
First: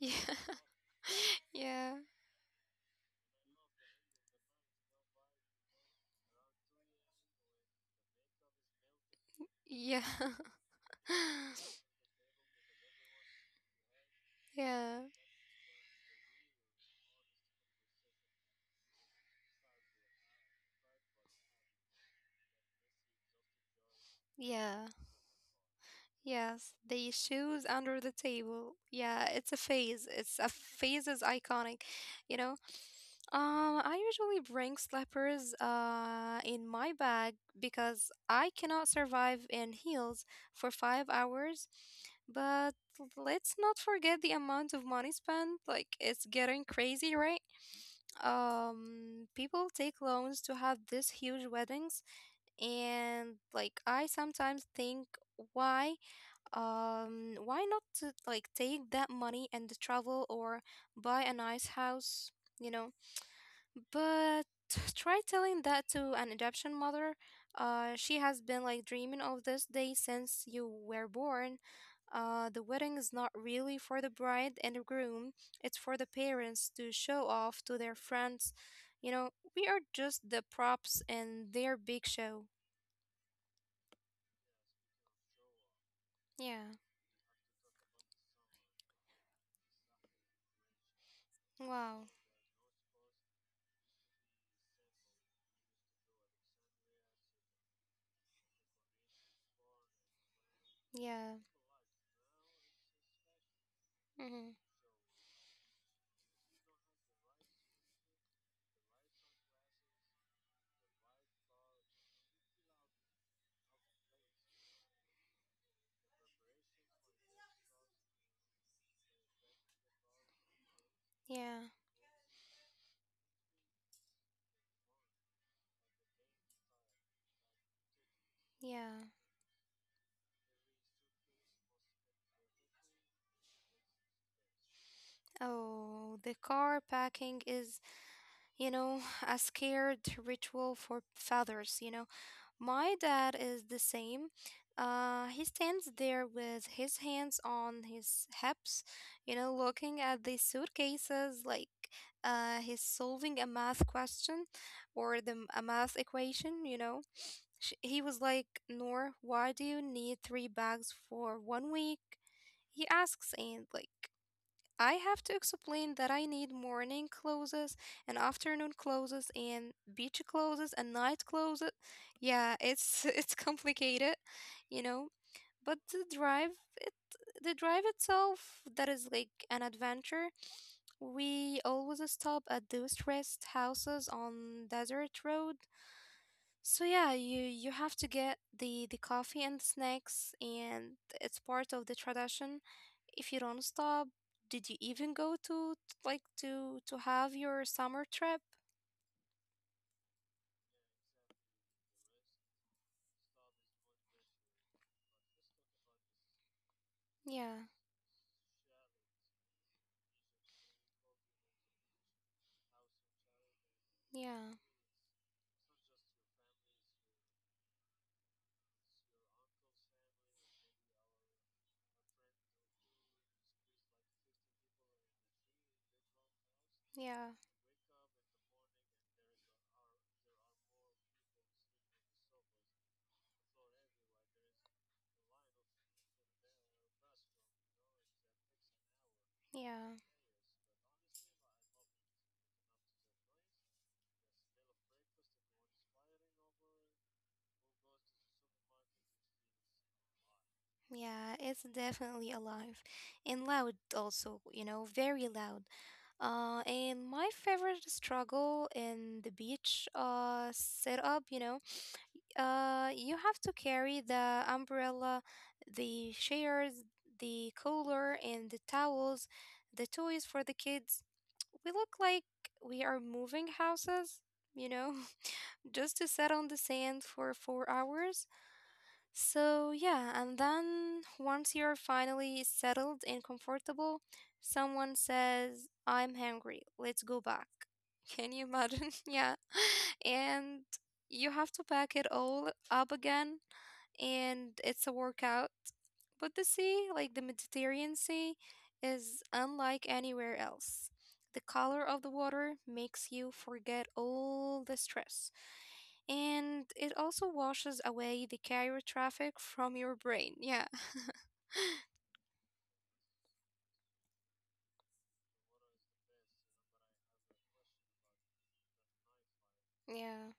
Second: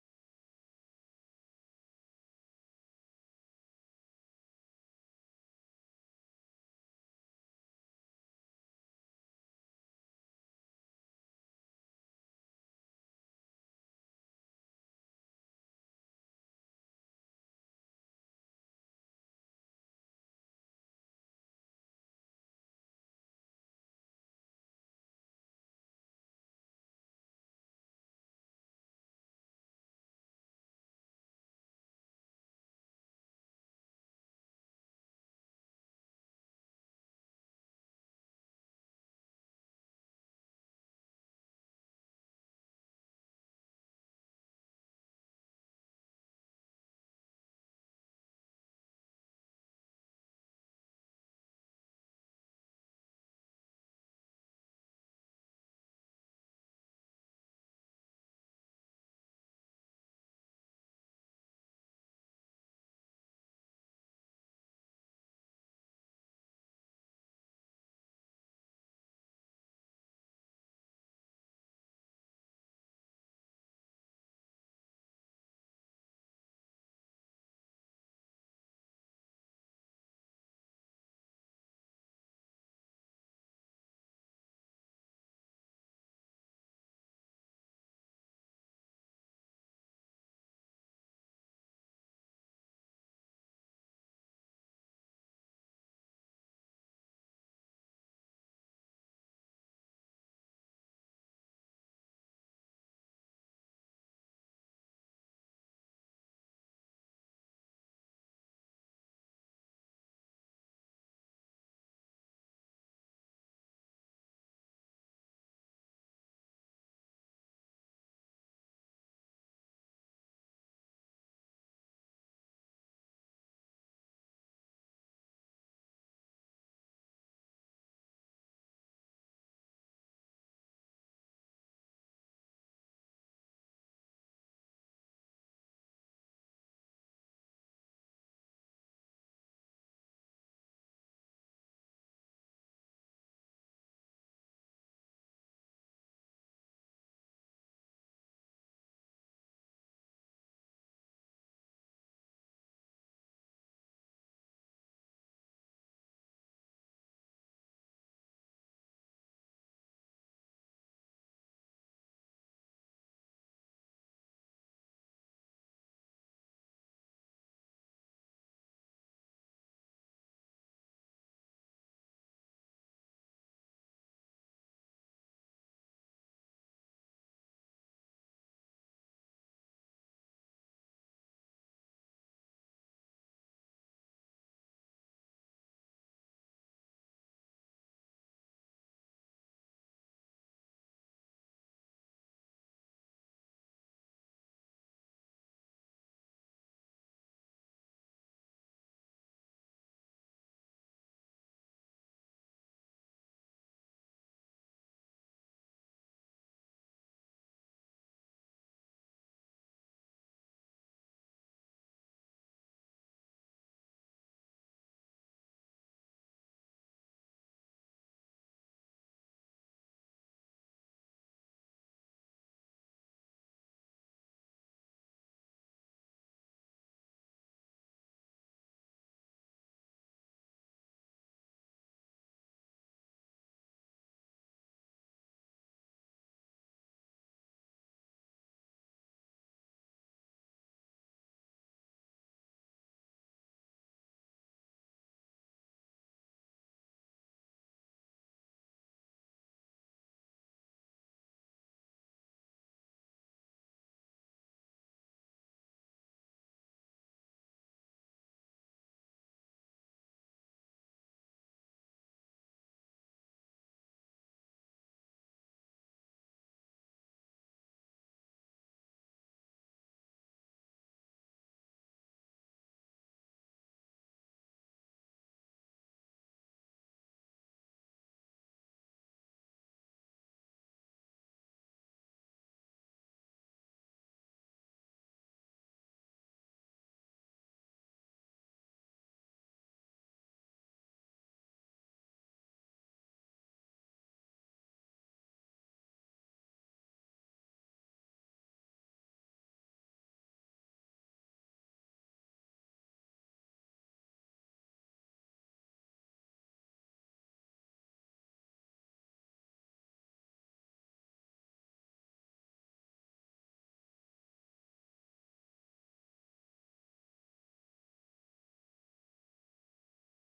[SPEAKER 1] Yeah. Yeah. Yeah. Yeah. Yeah. Yes. The shoes under the table. Yeah, it's a phase. It's a phase is iconic, you know. I usually bring slippers in my bag because I cannot survive in heels for 5 hours. But let's not forget the amount of money spent. Like it's getting crazy, right? People take loans to have these huge weddings, and like I sometimes think, why why not to like take that money and travel or buy a nice house, you know? But try telling that to an adoption mother. She has been like dreaming of this day since you were born. The wedding is not really for the bride and the groom, it's for the parents to show off to their friends. You know, we are just the props in their big show. Yeah. Wow. Yeah. Mm-hmm. Yeah. Yeah. Oh, the car packing is, you know, a scared ritual for fathers, you know. My dad is the same. He stands there with his hands on his hips, you know, looking at the suitcases like he's solving a math question or a math equation, you know. Sh he was like, "Nor, why do you need three bags for one week?" He asks, and I have to explain that I need morning clothes and afternoon clothes and beach clothes and night clothes. Yeah, it's it's complicated, you know. But the drive it the drive itself, that is like an adventure. We always stop at those rest houses on desert road, so yeah, you have to get the coffee and snacks, and it's part of the tradition. If you don't stop, did you even go to like to have your summer trip? Yeah, yeah, yeah, yeah. Yeah, it's definitely alive and loud also, you know, very loud. And my favorite struggle in the beach setup, you have to carry the umbrella, the chairs, the cooler, and the towels, the toys for the kids. We look like we are moving houses, you know, just to sit on the sand for 4 hours. So, yeah, and then once you're finally settled and comfortable, someone says, "I'm hungry, let's go back." Can you imagine? Yeah. And you have to pack it all up again, and it's a workout. But the sea, like the Mediterranean Sea, is unlike anywhere else. The color of the water makes you forget all the stress. And it also washes away the carrier traffic from your brain. Yeah. Yeah,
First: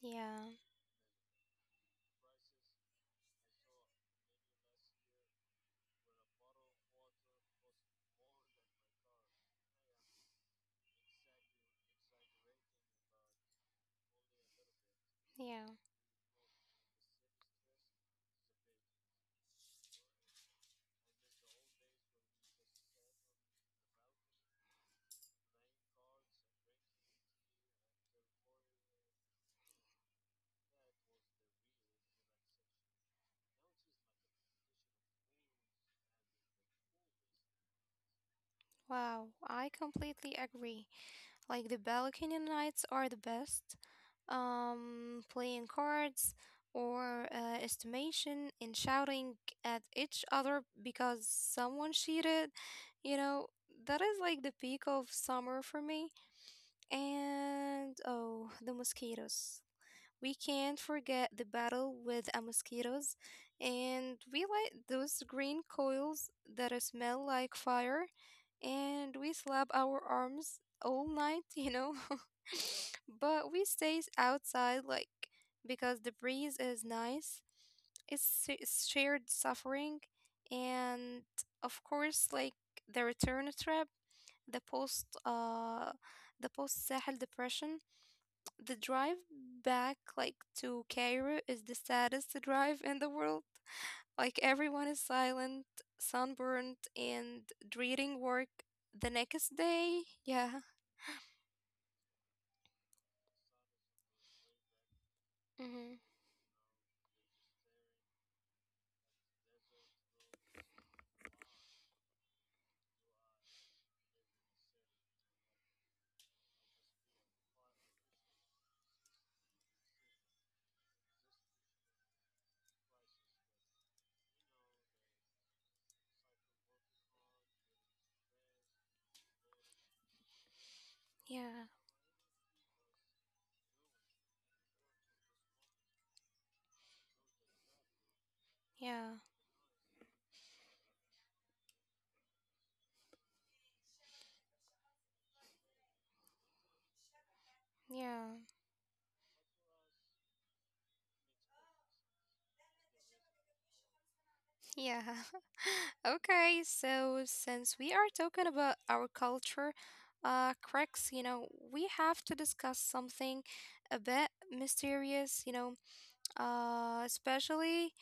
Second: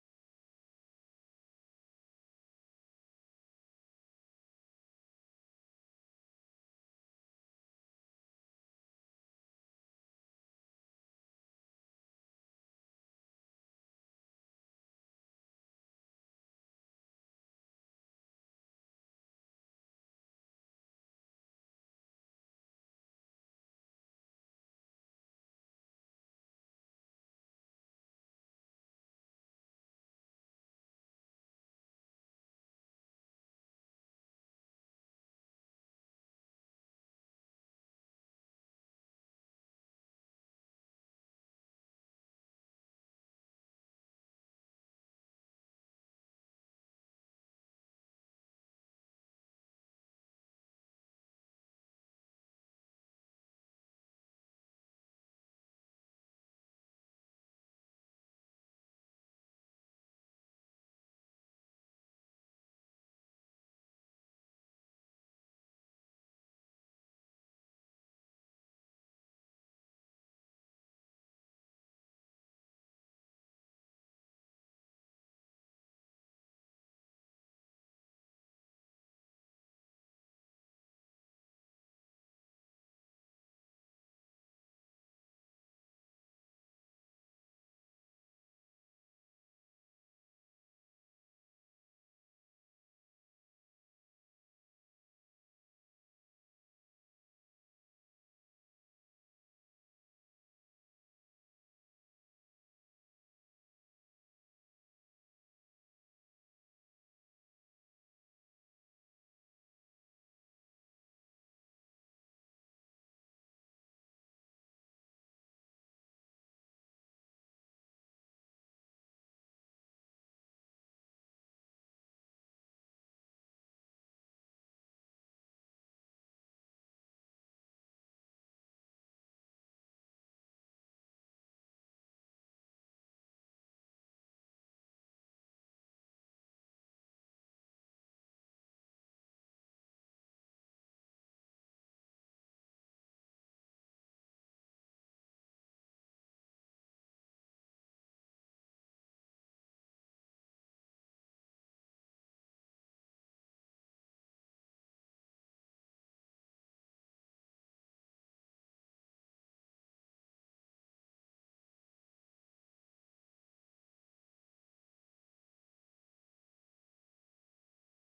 [SPEAKER 1] yeah, yeah. Wow, I completely agree. Like the balcony nights are the best. Playing cards or estimation and shouting at each other because someone cheated, you know, that is like the peak of summer for me. And oh, the mosquitoes. We can't forget the battle with mosquitoes, and we light those green coils that smell like fire, and we slap our arms all night. But we stay outside, like, because the breeze is nice, it's shared suffering, and of course, like, the return trip, the the post Sahel depression, the drive back like to Cairo is the saddest drive in the world. Like everyone is silent, sunburned, and dreading work the next day. Yeah. Mm-hmm. Yeah. Yeah. Yeah. Yeah. Okay, so since we are talking about our culture, cracks, you know, we have to discuss something a bit mysterious, you know, especially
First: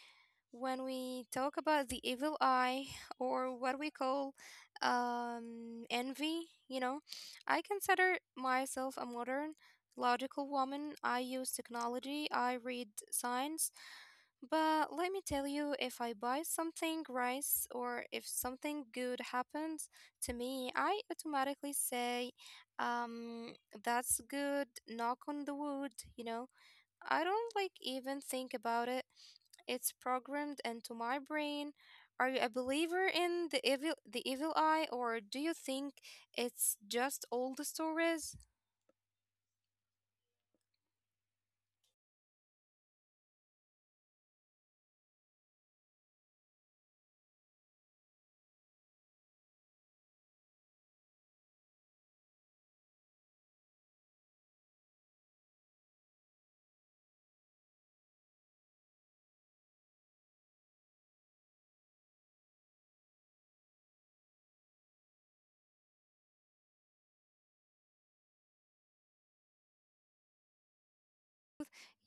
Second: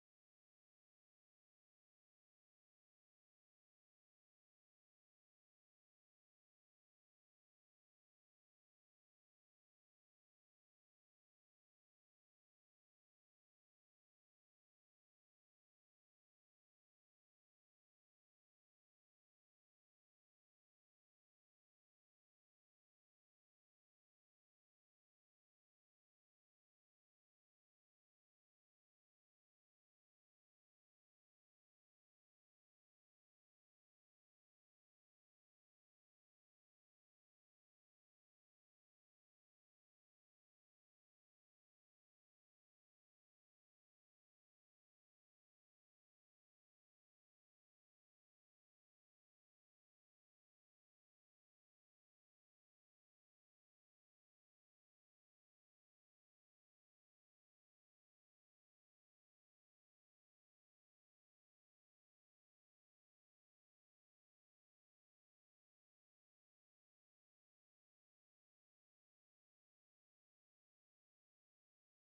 [SPEAKER 1] when we talk about the evil eye or what we call envy, you know. I consider myself a modern, logical woman. I use technology, I read science, but let me tell you, if I buy something rice or if something good happens to me, I automatically say, um, that's good, knock on the wood, you know. I don't like even think about it. It's programmed into my brain. Are you a believer in the evil eye, or do you think it's just old stories?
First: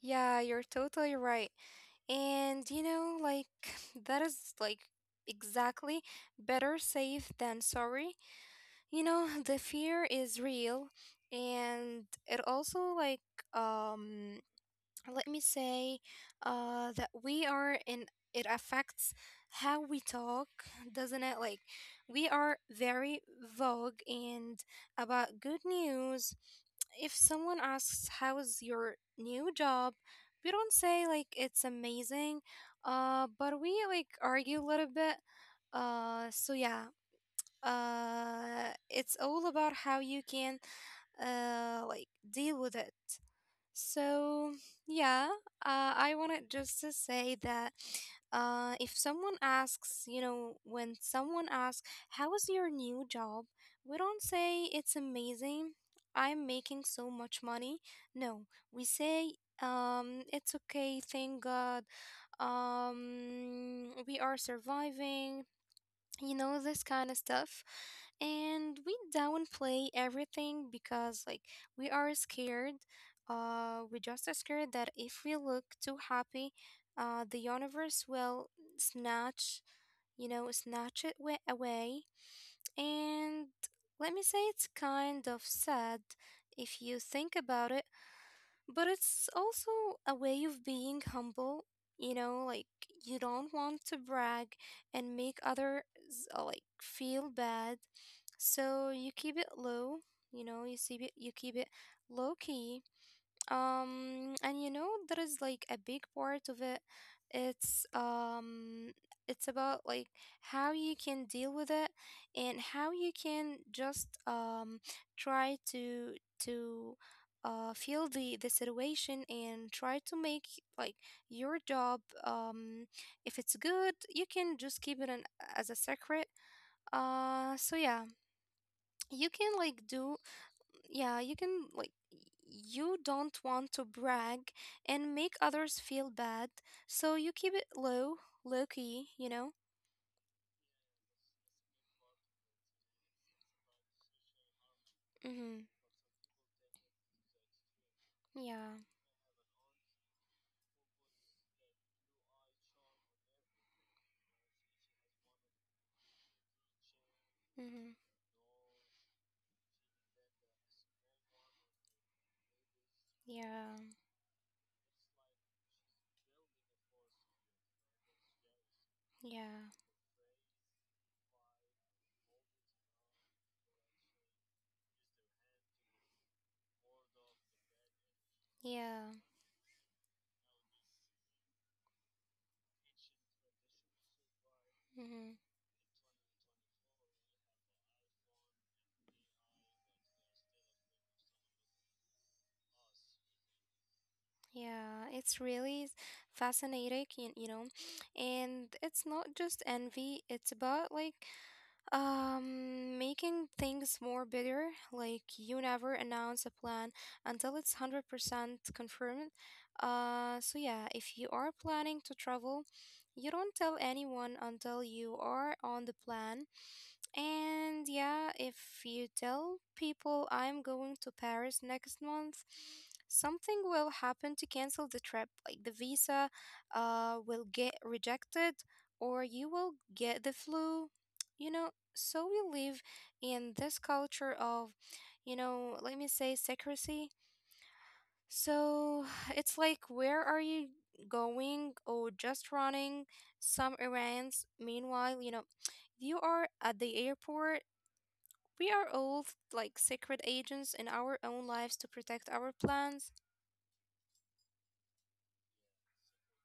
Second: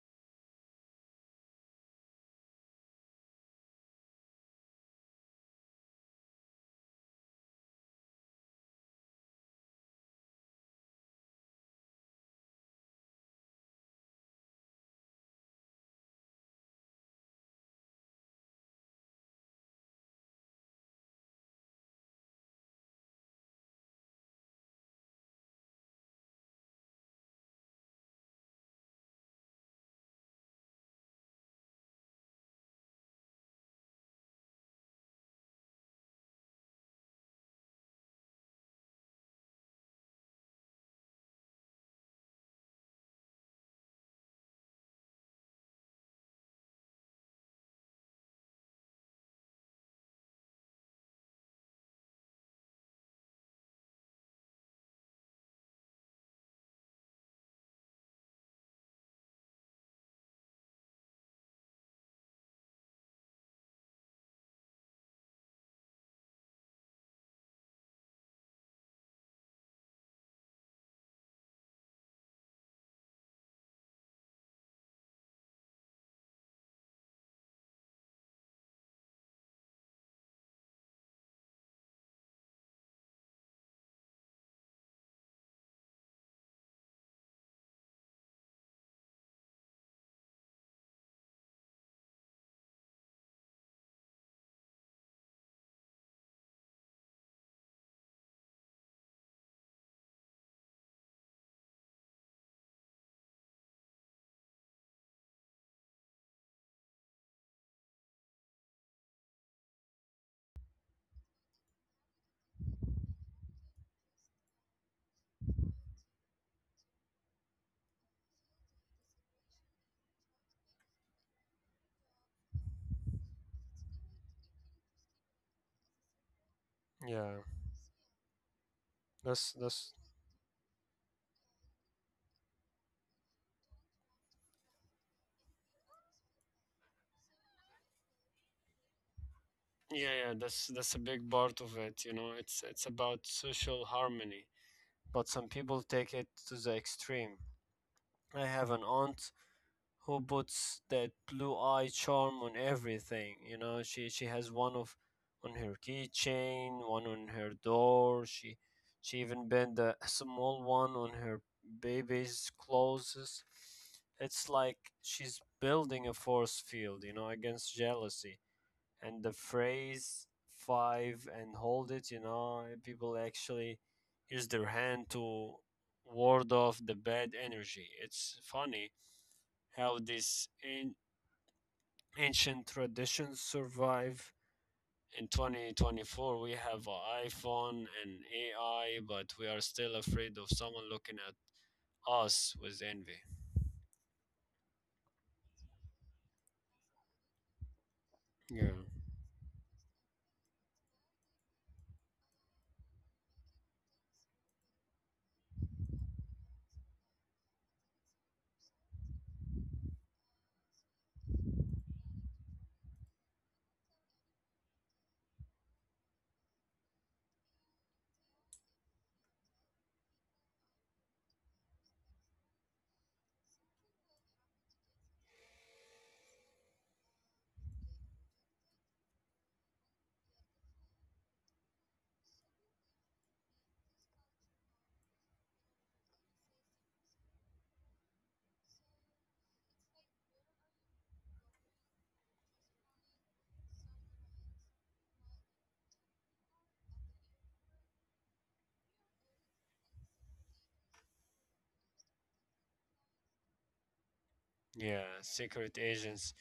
[SPEAKER 1] Yeah, you're totally right. And you know, like that is like exactly better safe than sorry. You know, the fear is real, and it also like um let me say that we are in it affects how we talk, doesn't it, like we are very vogue and about good news. If someone asks, "How's your new job?" we don't say like it's amazing, but we like argue a little bit. So yeah, it's all about how you can like deal with it. So, yeah, I wanted just to say that if someone asks, you know, when someone asks, "How is your new job?" we don't say, "It's amazing. I'm making so much money." No, we say, "It's okay, thank God. We are surviving," you know, this kind of stuff. And we downplay everything because like we are scared. We just are scared that if we look too happy the universe will snatch, you know, snatch it away. And let me say it's kind of sad if you think about it, but it's also a way of being humble, you know, like you don't want to brag and make others like feel bad. So you keep it low, you know, you see it, you keep it low key. And you know, there is like a big part of it. It's um, it's about like how you can deal with it and how you can just try to feel the situation and try to make like your job, if it's good you can just keep it as a secret.
[SPEAKER 2] Yeah,
[SPEAKER 1] So yeah, you
[SPEAKER 2] that's
[SPEAKER 1] can like
[SPEAKER 2] that's
[SPEAKER 1] do. Yeah, you can like, you don't want to brag and make others feel bad, so you keep it low, low key, you know.
[SPEAKER 2] yeah, that's a big part of it, you know. It's about social harmony, but some
[SPEAKER 1] Mhm.
[SPEAKER 2] people take it to the extreme. I have
[SPEAKER 1] Yeah.
[SPEAKER 2] an aunt who puts that blue eye charm on everything, you know. She has one of on her keychain, one on her
[SPEAKER 1] Mhm.
[SPEAKER 2] door. She even bent a small one on her baby's clothes.
[SPEAKER 1] Yeah.
[SPEAKER 2] It's like she's building a force field, you know, against jealousy and the
[SPEAKER 1] Yeah.
[SPEAKER 2] phrase five and hold it, you know, people actually use their hand to ward off the bad energy. It's funny
[SPEAKER 1] Yeah.
[SPEAKER 2] how ancient traditions survive. In
[SPEAKER 1] Mhm.
[SPEAKER 2] 2024, we have an iPhone and AI, but we are still afraid of someone looking at us with envy.
[SPEAKER 1] Yeah, it's really fascinating, you know.
[SPEAKER 2] Yeah.
[SPEAKER 1] And it's not just envy, it's about like making things more bitter, like you never announce a plan until it's 100% confirmed. So yeah, if you are planning to travel, you don't tell anyone until you are on the plan. And yeah, if you tell people, "I'm going to Paris next month," something will happen to cancel the trip. Like the visa will get rejected, or you will get the flu. You know, so we live in this culture of, you know, let me say, secrecy. So it's like, "Where are you going?" or just running some errands." Meanwhile, you know, you are at the airport. We are all like secret agents in our own lives to protect our plans.
[SPEAKER 2] Yeah, secret agents.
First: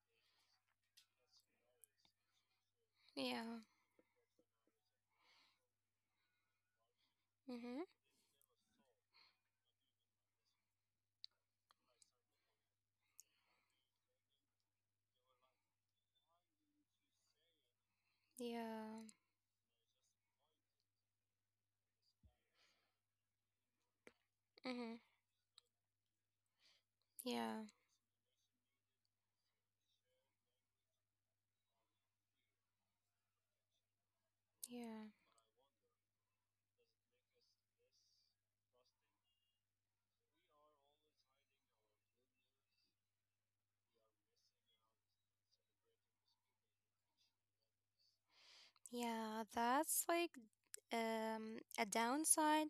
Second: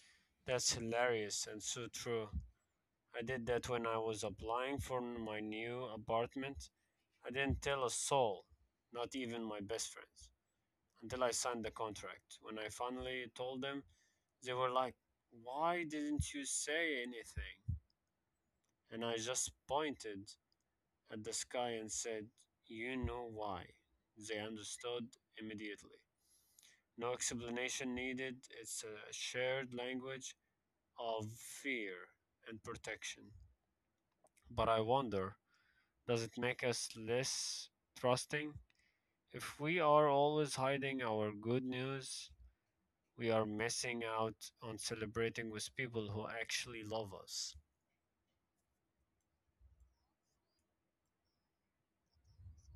[SPEAKER 2] That's hilarious and so true. I
[SPEAKER 1] Yeah.
[SPEAKER 2] did that when I was applying for my new apartment. I didn't tell
[SPEAKER 1] Mhm.
[SPEAKER 2] a soul, not even my best friends, until I signed the contract. When I finally told them, they were like, "Why didn't you say anything?" And
[SPEAKER 1] Yeah.
[SPEAKER 2] I just pointed at the sky and said, "You know why." They
[SPEAKER 1] Mhm.
[SPEAKER 2] understood immediately. No
[SPEAKER 1] Yeah.
[SPEAKER 2] explanation needed. It's a shared language of fear and protection. But I
[SPEAKER 1] Yeah.
[SPEAKER 2] wonder, does it make us less trusting? If we are always hiding our good news, we are missing out on celebrating with people who actually love us.
[SPEAKER 1] Yeah, that's like a downside.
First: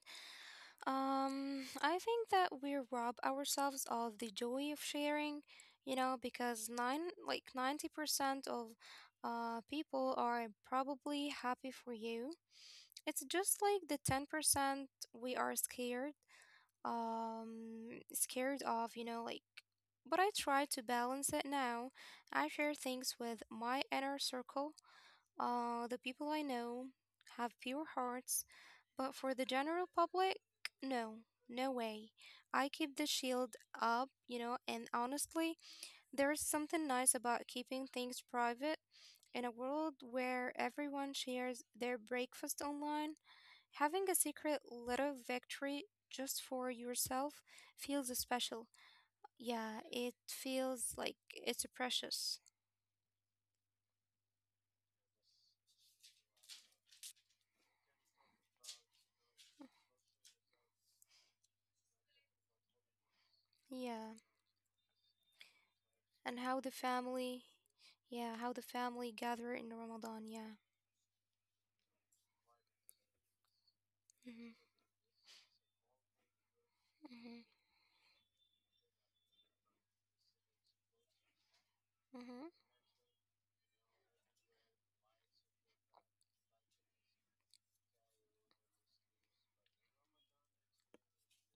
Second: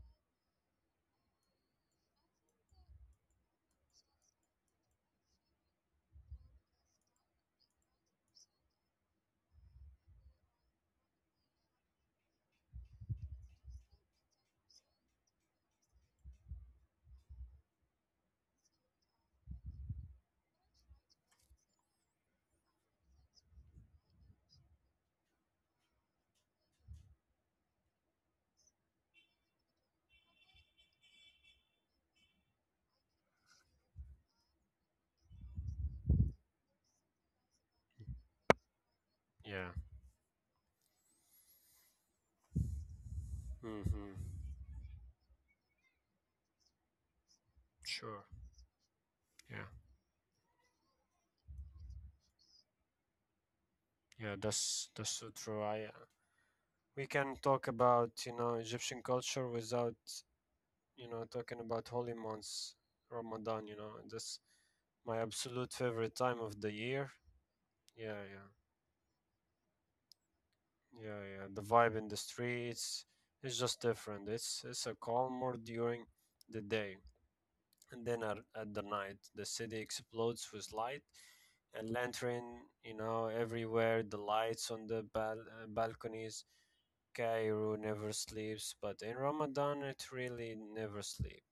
[SPEAKER 1] I think that we rob ourselves of the joy of sharing, you know, because nine like 90% of people are probably happy for you. It's just like the 10% we are scared scared of, you know, like. But I try to balance it now. I share things with my inner circle, the people I know have pure hearts, but for the general public, no. No way. I keep the shield up, you know, and honestly, there's something nice about keeping things private in a
[SPEAKER 2] Yeah.
[SPEAKER 1] world where everyone shares their breakfast online. Having
[SPEAKER 2] Mm-hmm.
[SPEAKER 1] a secret little victory just for yourself feels
[SPEAKER 2] Sure.
[SPEAKER 1] special.
[SPEAKER 2] Yeah.
[SPEAKER 1] Yeah, it feels like it's precious.
[SPEAKER 2] Yeah, that's so true. I We can talk about, you know, Egyptian culture without, you know, talking about holy months, Ramadan. You know,
[SPEAKER 1] Yeah.
[SPEAKER 2] that's my absolute favorite
[SPEAKER 1] And
[SPEAKER 2] time
[SPEAKER 1] how
[SPEAKER 2] of
[SPEAKER 1] the
[SPEAKER 2] the year.
[SPEAKER 1] family,
[SPEAKER 2] Yeah.
[SPEAKER 1] yeah,
[SPEAKER 2] Yeah.
[SPEAKER 1] how the family gather in Ramadan. Yeah.
[SPEAKER 2] Yeah, yeah. The vibe in the streets is just different.
[SPEAKER 1] Mm-hmm.
[SPEAKER 2] It's a calmer during the day,
[SPEAKER 1] Mm-hmm.
[SPEAKER 2] and then at the night, the city explodes with light and
[SPEAKER 1] Hmm.
[SPEAKER 2] lantern. You know, everywhere the lights on the balconies. Cairo never sleeps, but in Ramadan it really never sleeps.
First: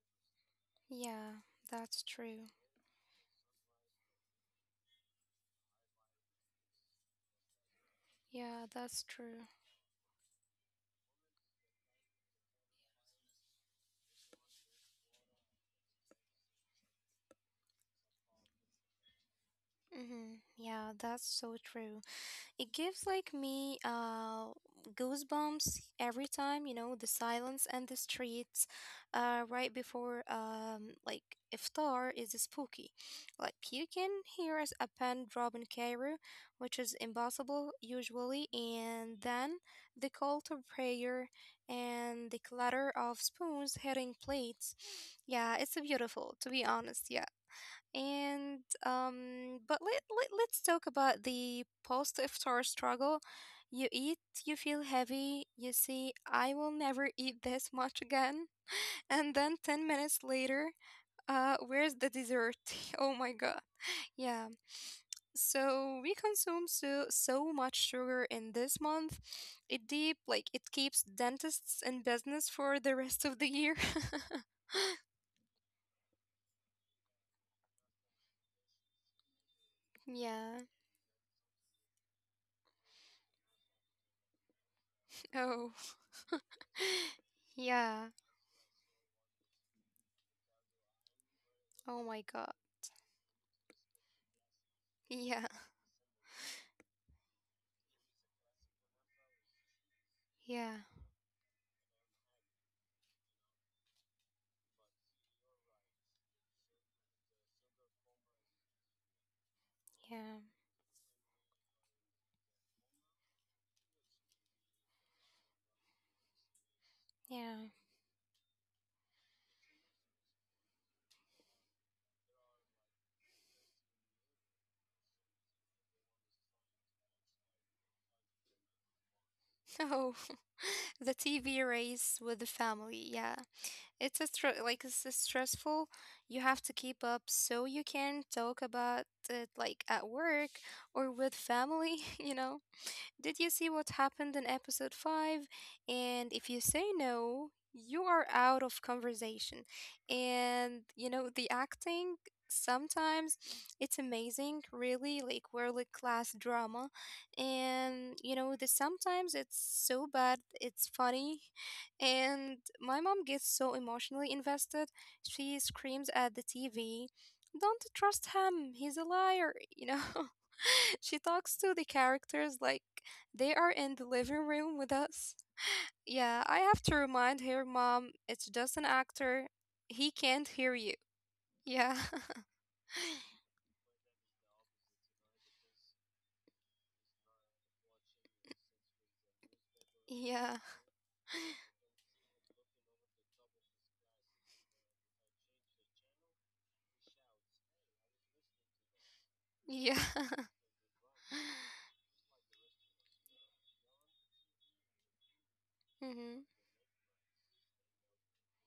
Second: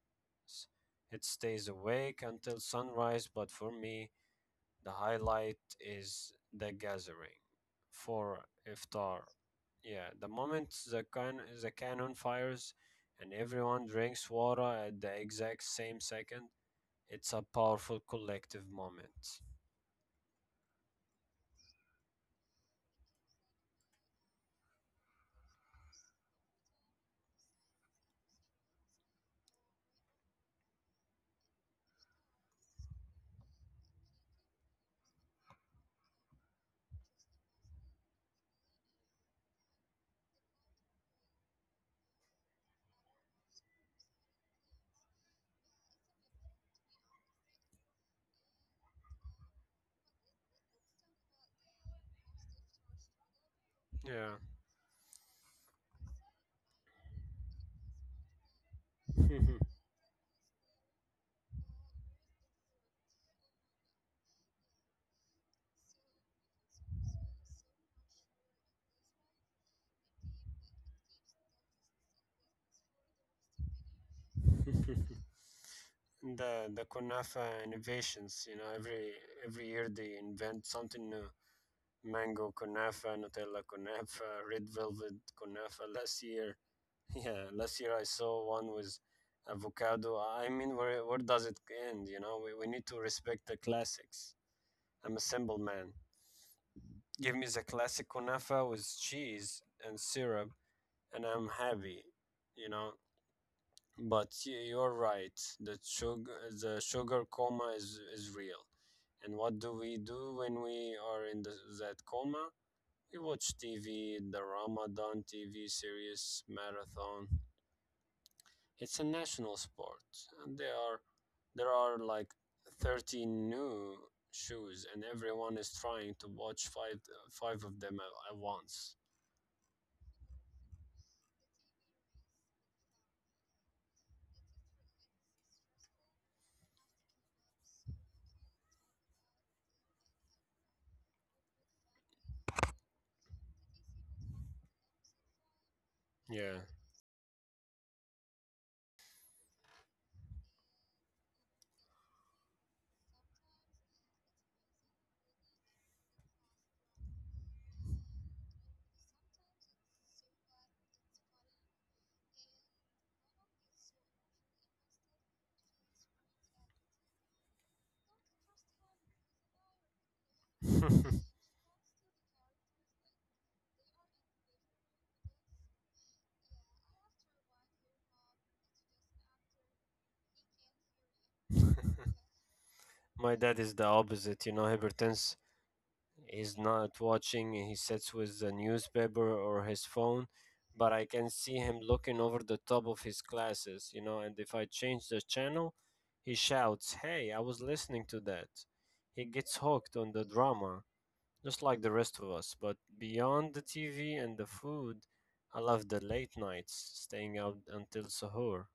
[SPEAKER 2] It
[SPEAKER 1] Yeah,
[SPEAKER 2] stays
[SPEAKER 1] that's
[SPEAKER 2] awake
[SPEAKER 1] true.
[SPEAKER 2] until sunrise. But for me, the highlight is the gathering for
[SPEAKER 1] Yeah, that's
[SPEAKER 2] iftar.
[SPEAKER 1] true.
[SPEAKER 2] Yeah, the moment the cannon fires and everyone drinks water at the exact same second, it's a powerful collective moment.
[SPEAKER 1] Mm-hmm. Yeah, that's so true. It gives like me goosebumps every time, you know, the silence and the streets right before like iftar is spooky. Like you can hear us a pen drop in Cairo, which is impossible usually, and then the call to prayer and the clatter of spoons hitting plates. Yeah, it's beautiful to be honest. Yeah. And but let let's talk about the post iftar struggle. You eat,
[SPEAKER 2] Yeah.
[SPEAKER 1] you feel heavy, you say, "I will never eat this much again." And then 10 minutes later, where's the dessert? Oh my God. Yeah. So we consume so much sugar in this month. It deep like it keeps dentists in business for the rest of the year.
[SPEAKER 2] The kunafa innovations, you know, every year they
[SPEAKER 1] Yeah.
[SPEAKER 2] invent something new. Mango kunafa, Nutella kunafa, red velvet
[SPEAKER 1] Oh.
[SPEAKER 2] kunafa. Last year, yeah, last year I
[SPEAKER 1] Yeah.
[SPEAKER 2] saw one with avocado. I mean, where does it
[SPEAKER 1] Oh
[SPEAKER 2] end? You
[SPEAKER 1] my
[SPEAKER 2] know,
[SPEAKER 1] god.
[SPEAKER 2] we need to respect the classics. I'm a
[SPEAKER 1] Yeah,
[SPEAKER 2] simple man. Give me the classic kunafa with cheese and syrup,
[SPEAKER 1] yeah,
[SPEAKER 2] and I'm happy. You know, but you're right. The sugar coma is real. And what do we do
[SPEAKER 1] yeah,
[SPEAKER 2] when we are in that coma? We watch TV, the Ramadan TV series marathon.
[SPEAKER 1] yeah.
[SPEAKER 2] It's a national sport, and there are like 30 new shoes, and everyone is trying to watch five of them at once.
[SPEAKER 1] Oh, the TV race with the family. Yeah, it's a like it's a stressful. You have to keep up so you can talk about it like at work or with family. You know. Did you see what happened in episode 5? And
[SPEAKER 2] Yeah.
[SPEAKER 1] if you say no, you are out of conversation. And you know, the acting sometimes it's amazing, really, like world class drama. And you know, the sometimes it's so bad, it's funny. And my mom gets so emotionally invested, she screams at the TV. "Don't trust him. He's a liar," you know. She talks to the characters like they are in the living room with us. Yeah, I have to remind her, "Mom, it's just an actor. He can't hear you." Yeah,
[SPEAKER 2] My dad is the opposite, you know, hypertense. He's not watching, he sits with the newspaper or his phone,
[SPEAKER 1] yeah,
[SPEAKER 2] but I can see him looking over the top of his glasses, you know, and if I change the channel, he shouts, "Hey, I was listening to that." He gets hooked
[SPEAKER 1] yeah.
[SPEAKER 2] on the drama just like the rest of us. But beyond the TV and the food, I love the late
[SPEAKER 1] Mm-hmm.
[SPEAKER 2] nights, staying out until sahur,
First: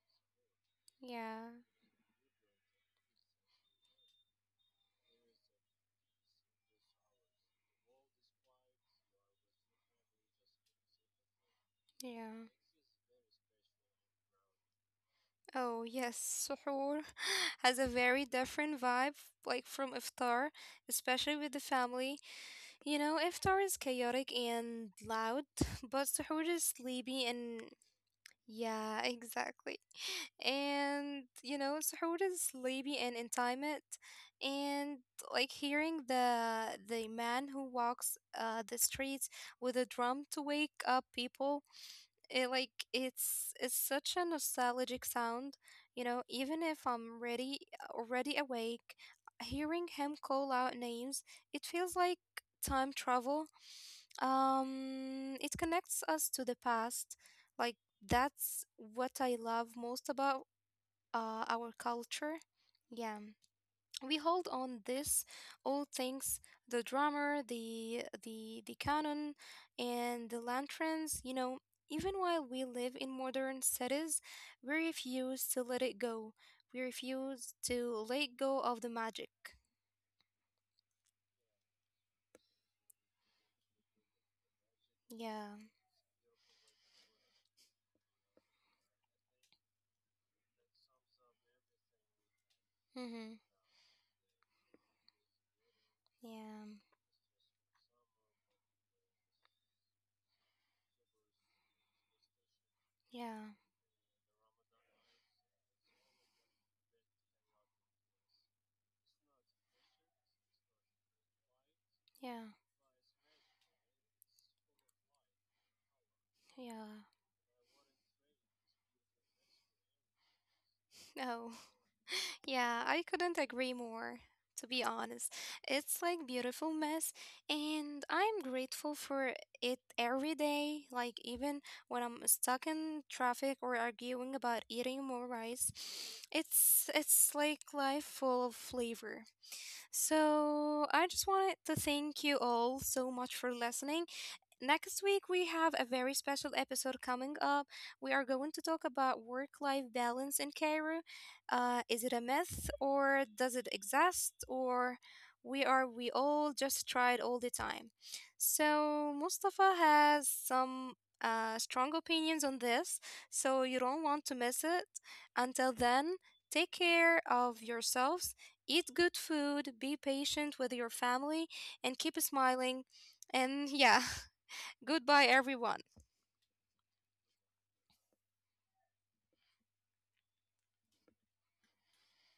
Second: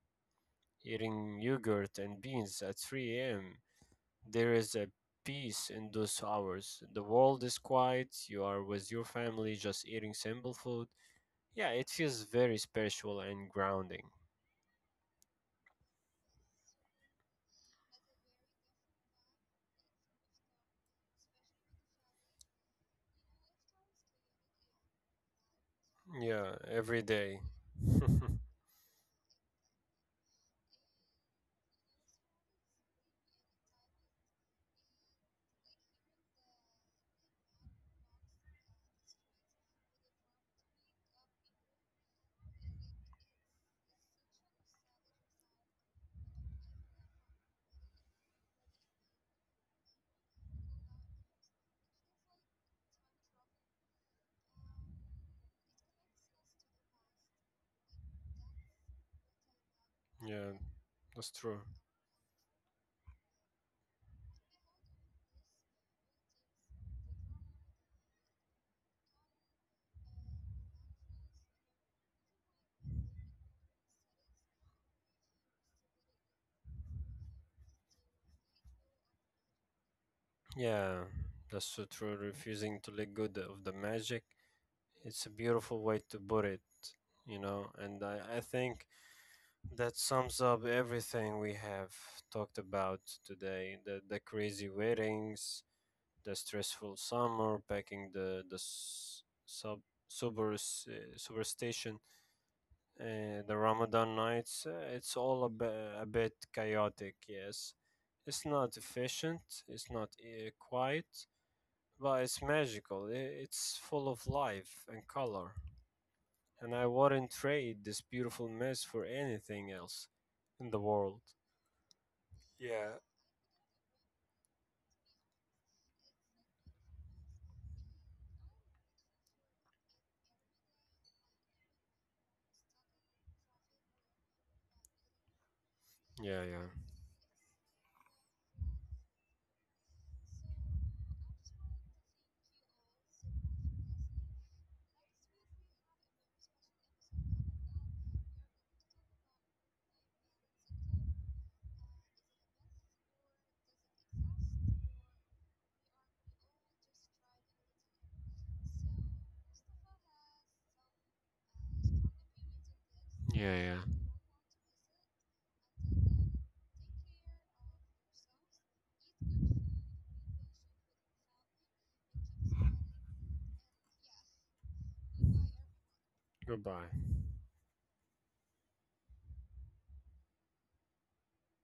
[SPEAKER 1] Yeah,
[SPEAKER 2] eating yogurt and beans at 3 a.m. There is a peace in those hours. The world is quiet, you are with your family just eating simple food. Yeah, it feels
[SPEAKER 1] yeah.
[SPEAKER 2] very spiritual and grounding.
[SPEAKER 1] Oh, yes, suhoor has a very different vibe, like from iftar, especially with the family. You know, iftar is chaotic and loud, but suhoor
[SPEAKER 2] Yeah,
[SPEAKER 1] is
[SPEAKER 2] every
[SPEAKER 1] sleepy
[SPEAKER 2] day.
[SPEAKER 1] and. Yeah, exactly. And you know, سحور is sleepy and intimate, and like hearing the man who walks the streets with a drum to wake up people, it like it's such a nostalgic sound, you know. Even if I'm ready already awake, hearing him call out names, it feels like time travel. It connects us to the past, like that's what I love most about
[SPEAKER 2] Yeah, that's true.
[SPEAKER 1] our culture. Yeah, we hold on this all things, the drummer, the the cannon, and the lanterns. You know, even while we live in modern cities, we refuse to let it go. We refuse to let go of the magic.
[SPEAKER 2] Yeah, that's so true. Refusing to let go of the magic. It's a
[SPEAKER 1] Yeah.
[SPEAKER 2] beautiful way to put it, you know, and I think that sums up everything we have talked about
[SPEAKER 1] Mm-hmm.
[SPEAKER 2] today. The crazy weddings, the
[SPEAKER 1] Yeah.
[SPEAKER 2] stressful summer, packing the superstition,
[SPEAKER 1] Yeah.
[SPEAKER 2] the Ramadan nights. It's all a bit chaotic, yes. It's not efficient. It's not quiet, but it's
[SPEAKER 1] Yeah.
[SPEAKER 2] magical. It's full of life and color, and I
[SPEAKER 1] Yeah.
[SPEAKER 2] wouldn't trade this beautiful mess for anything else in the world.
[SPEAKER 1] Oh. Yeah,
[SPEAKER 2] Yeah.
[SPEAKER 1] I couldn't agree more, to be honest. It's like beautiful mess, and I'm grateful for it every day, like even when I'm stuck in traffic or arguing about eating more rice.
[SPEAKER 2] Yeah, yeah.
[SPEAKER 1] It's like life full of flavor. So, I just wanted to thank you all so much for listening. Next week, we have a very special episode coming up. We are going to talk about work life balance in Cairo. Is it a myth or does it exist, or we are we all just tried all the time? So, Mustafa has some strong opinions on this,
[SPEAKER 2] Yeah,
[SPEAKER 1] so
[SPEAKER 2] yeah.
[SPEAKER 1] you don't want to miss it. Until then, take care of yourselves, eat good food, be patient with your family, and keep smiling. And yeah. Goodbye, everyone.
[SPEAKER 2] Goodbye.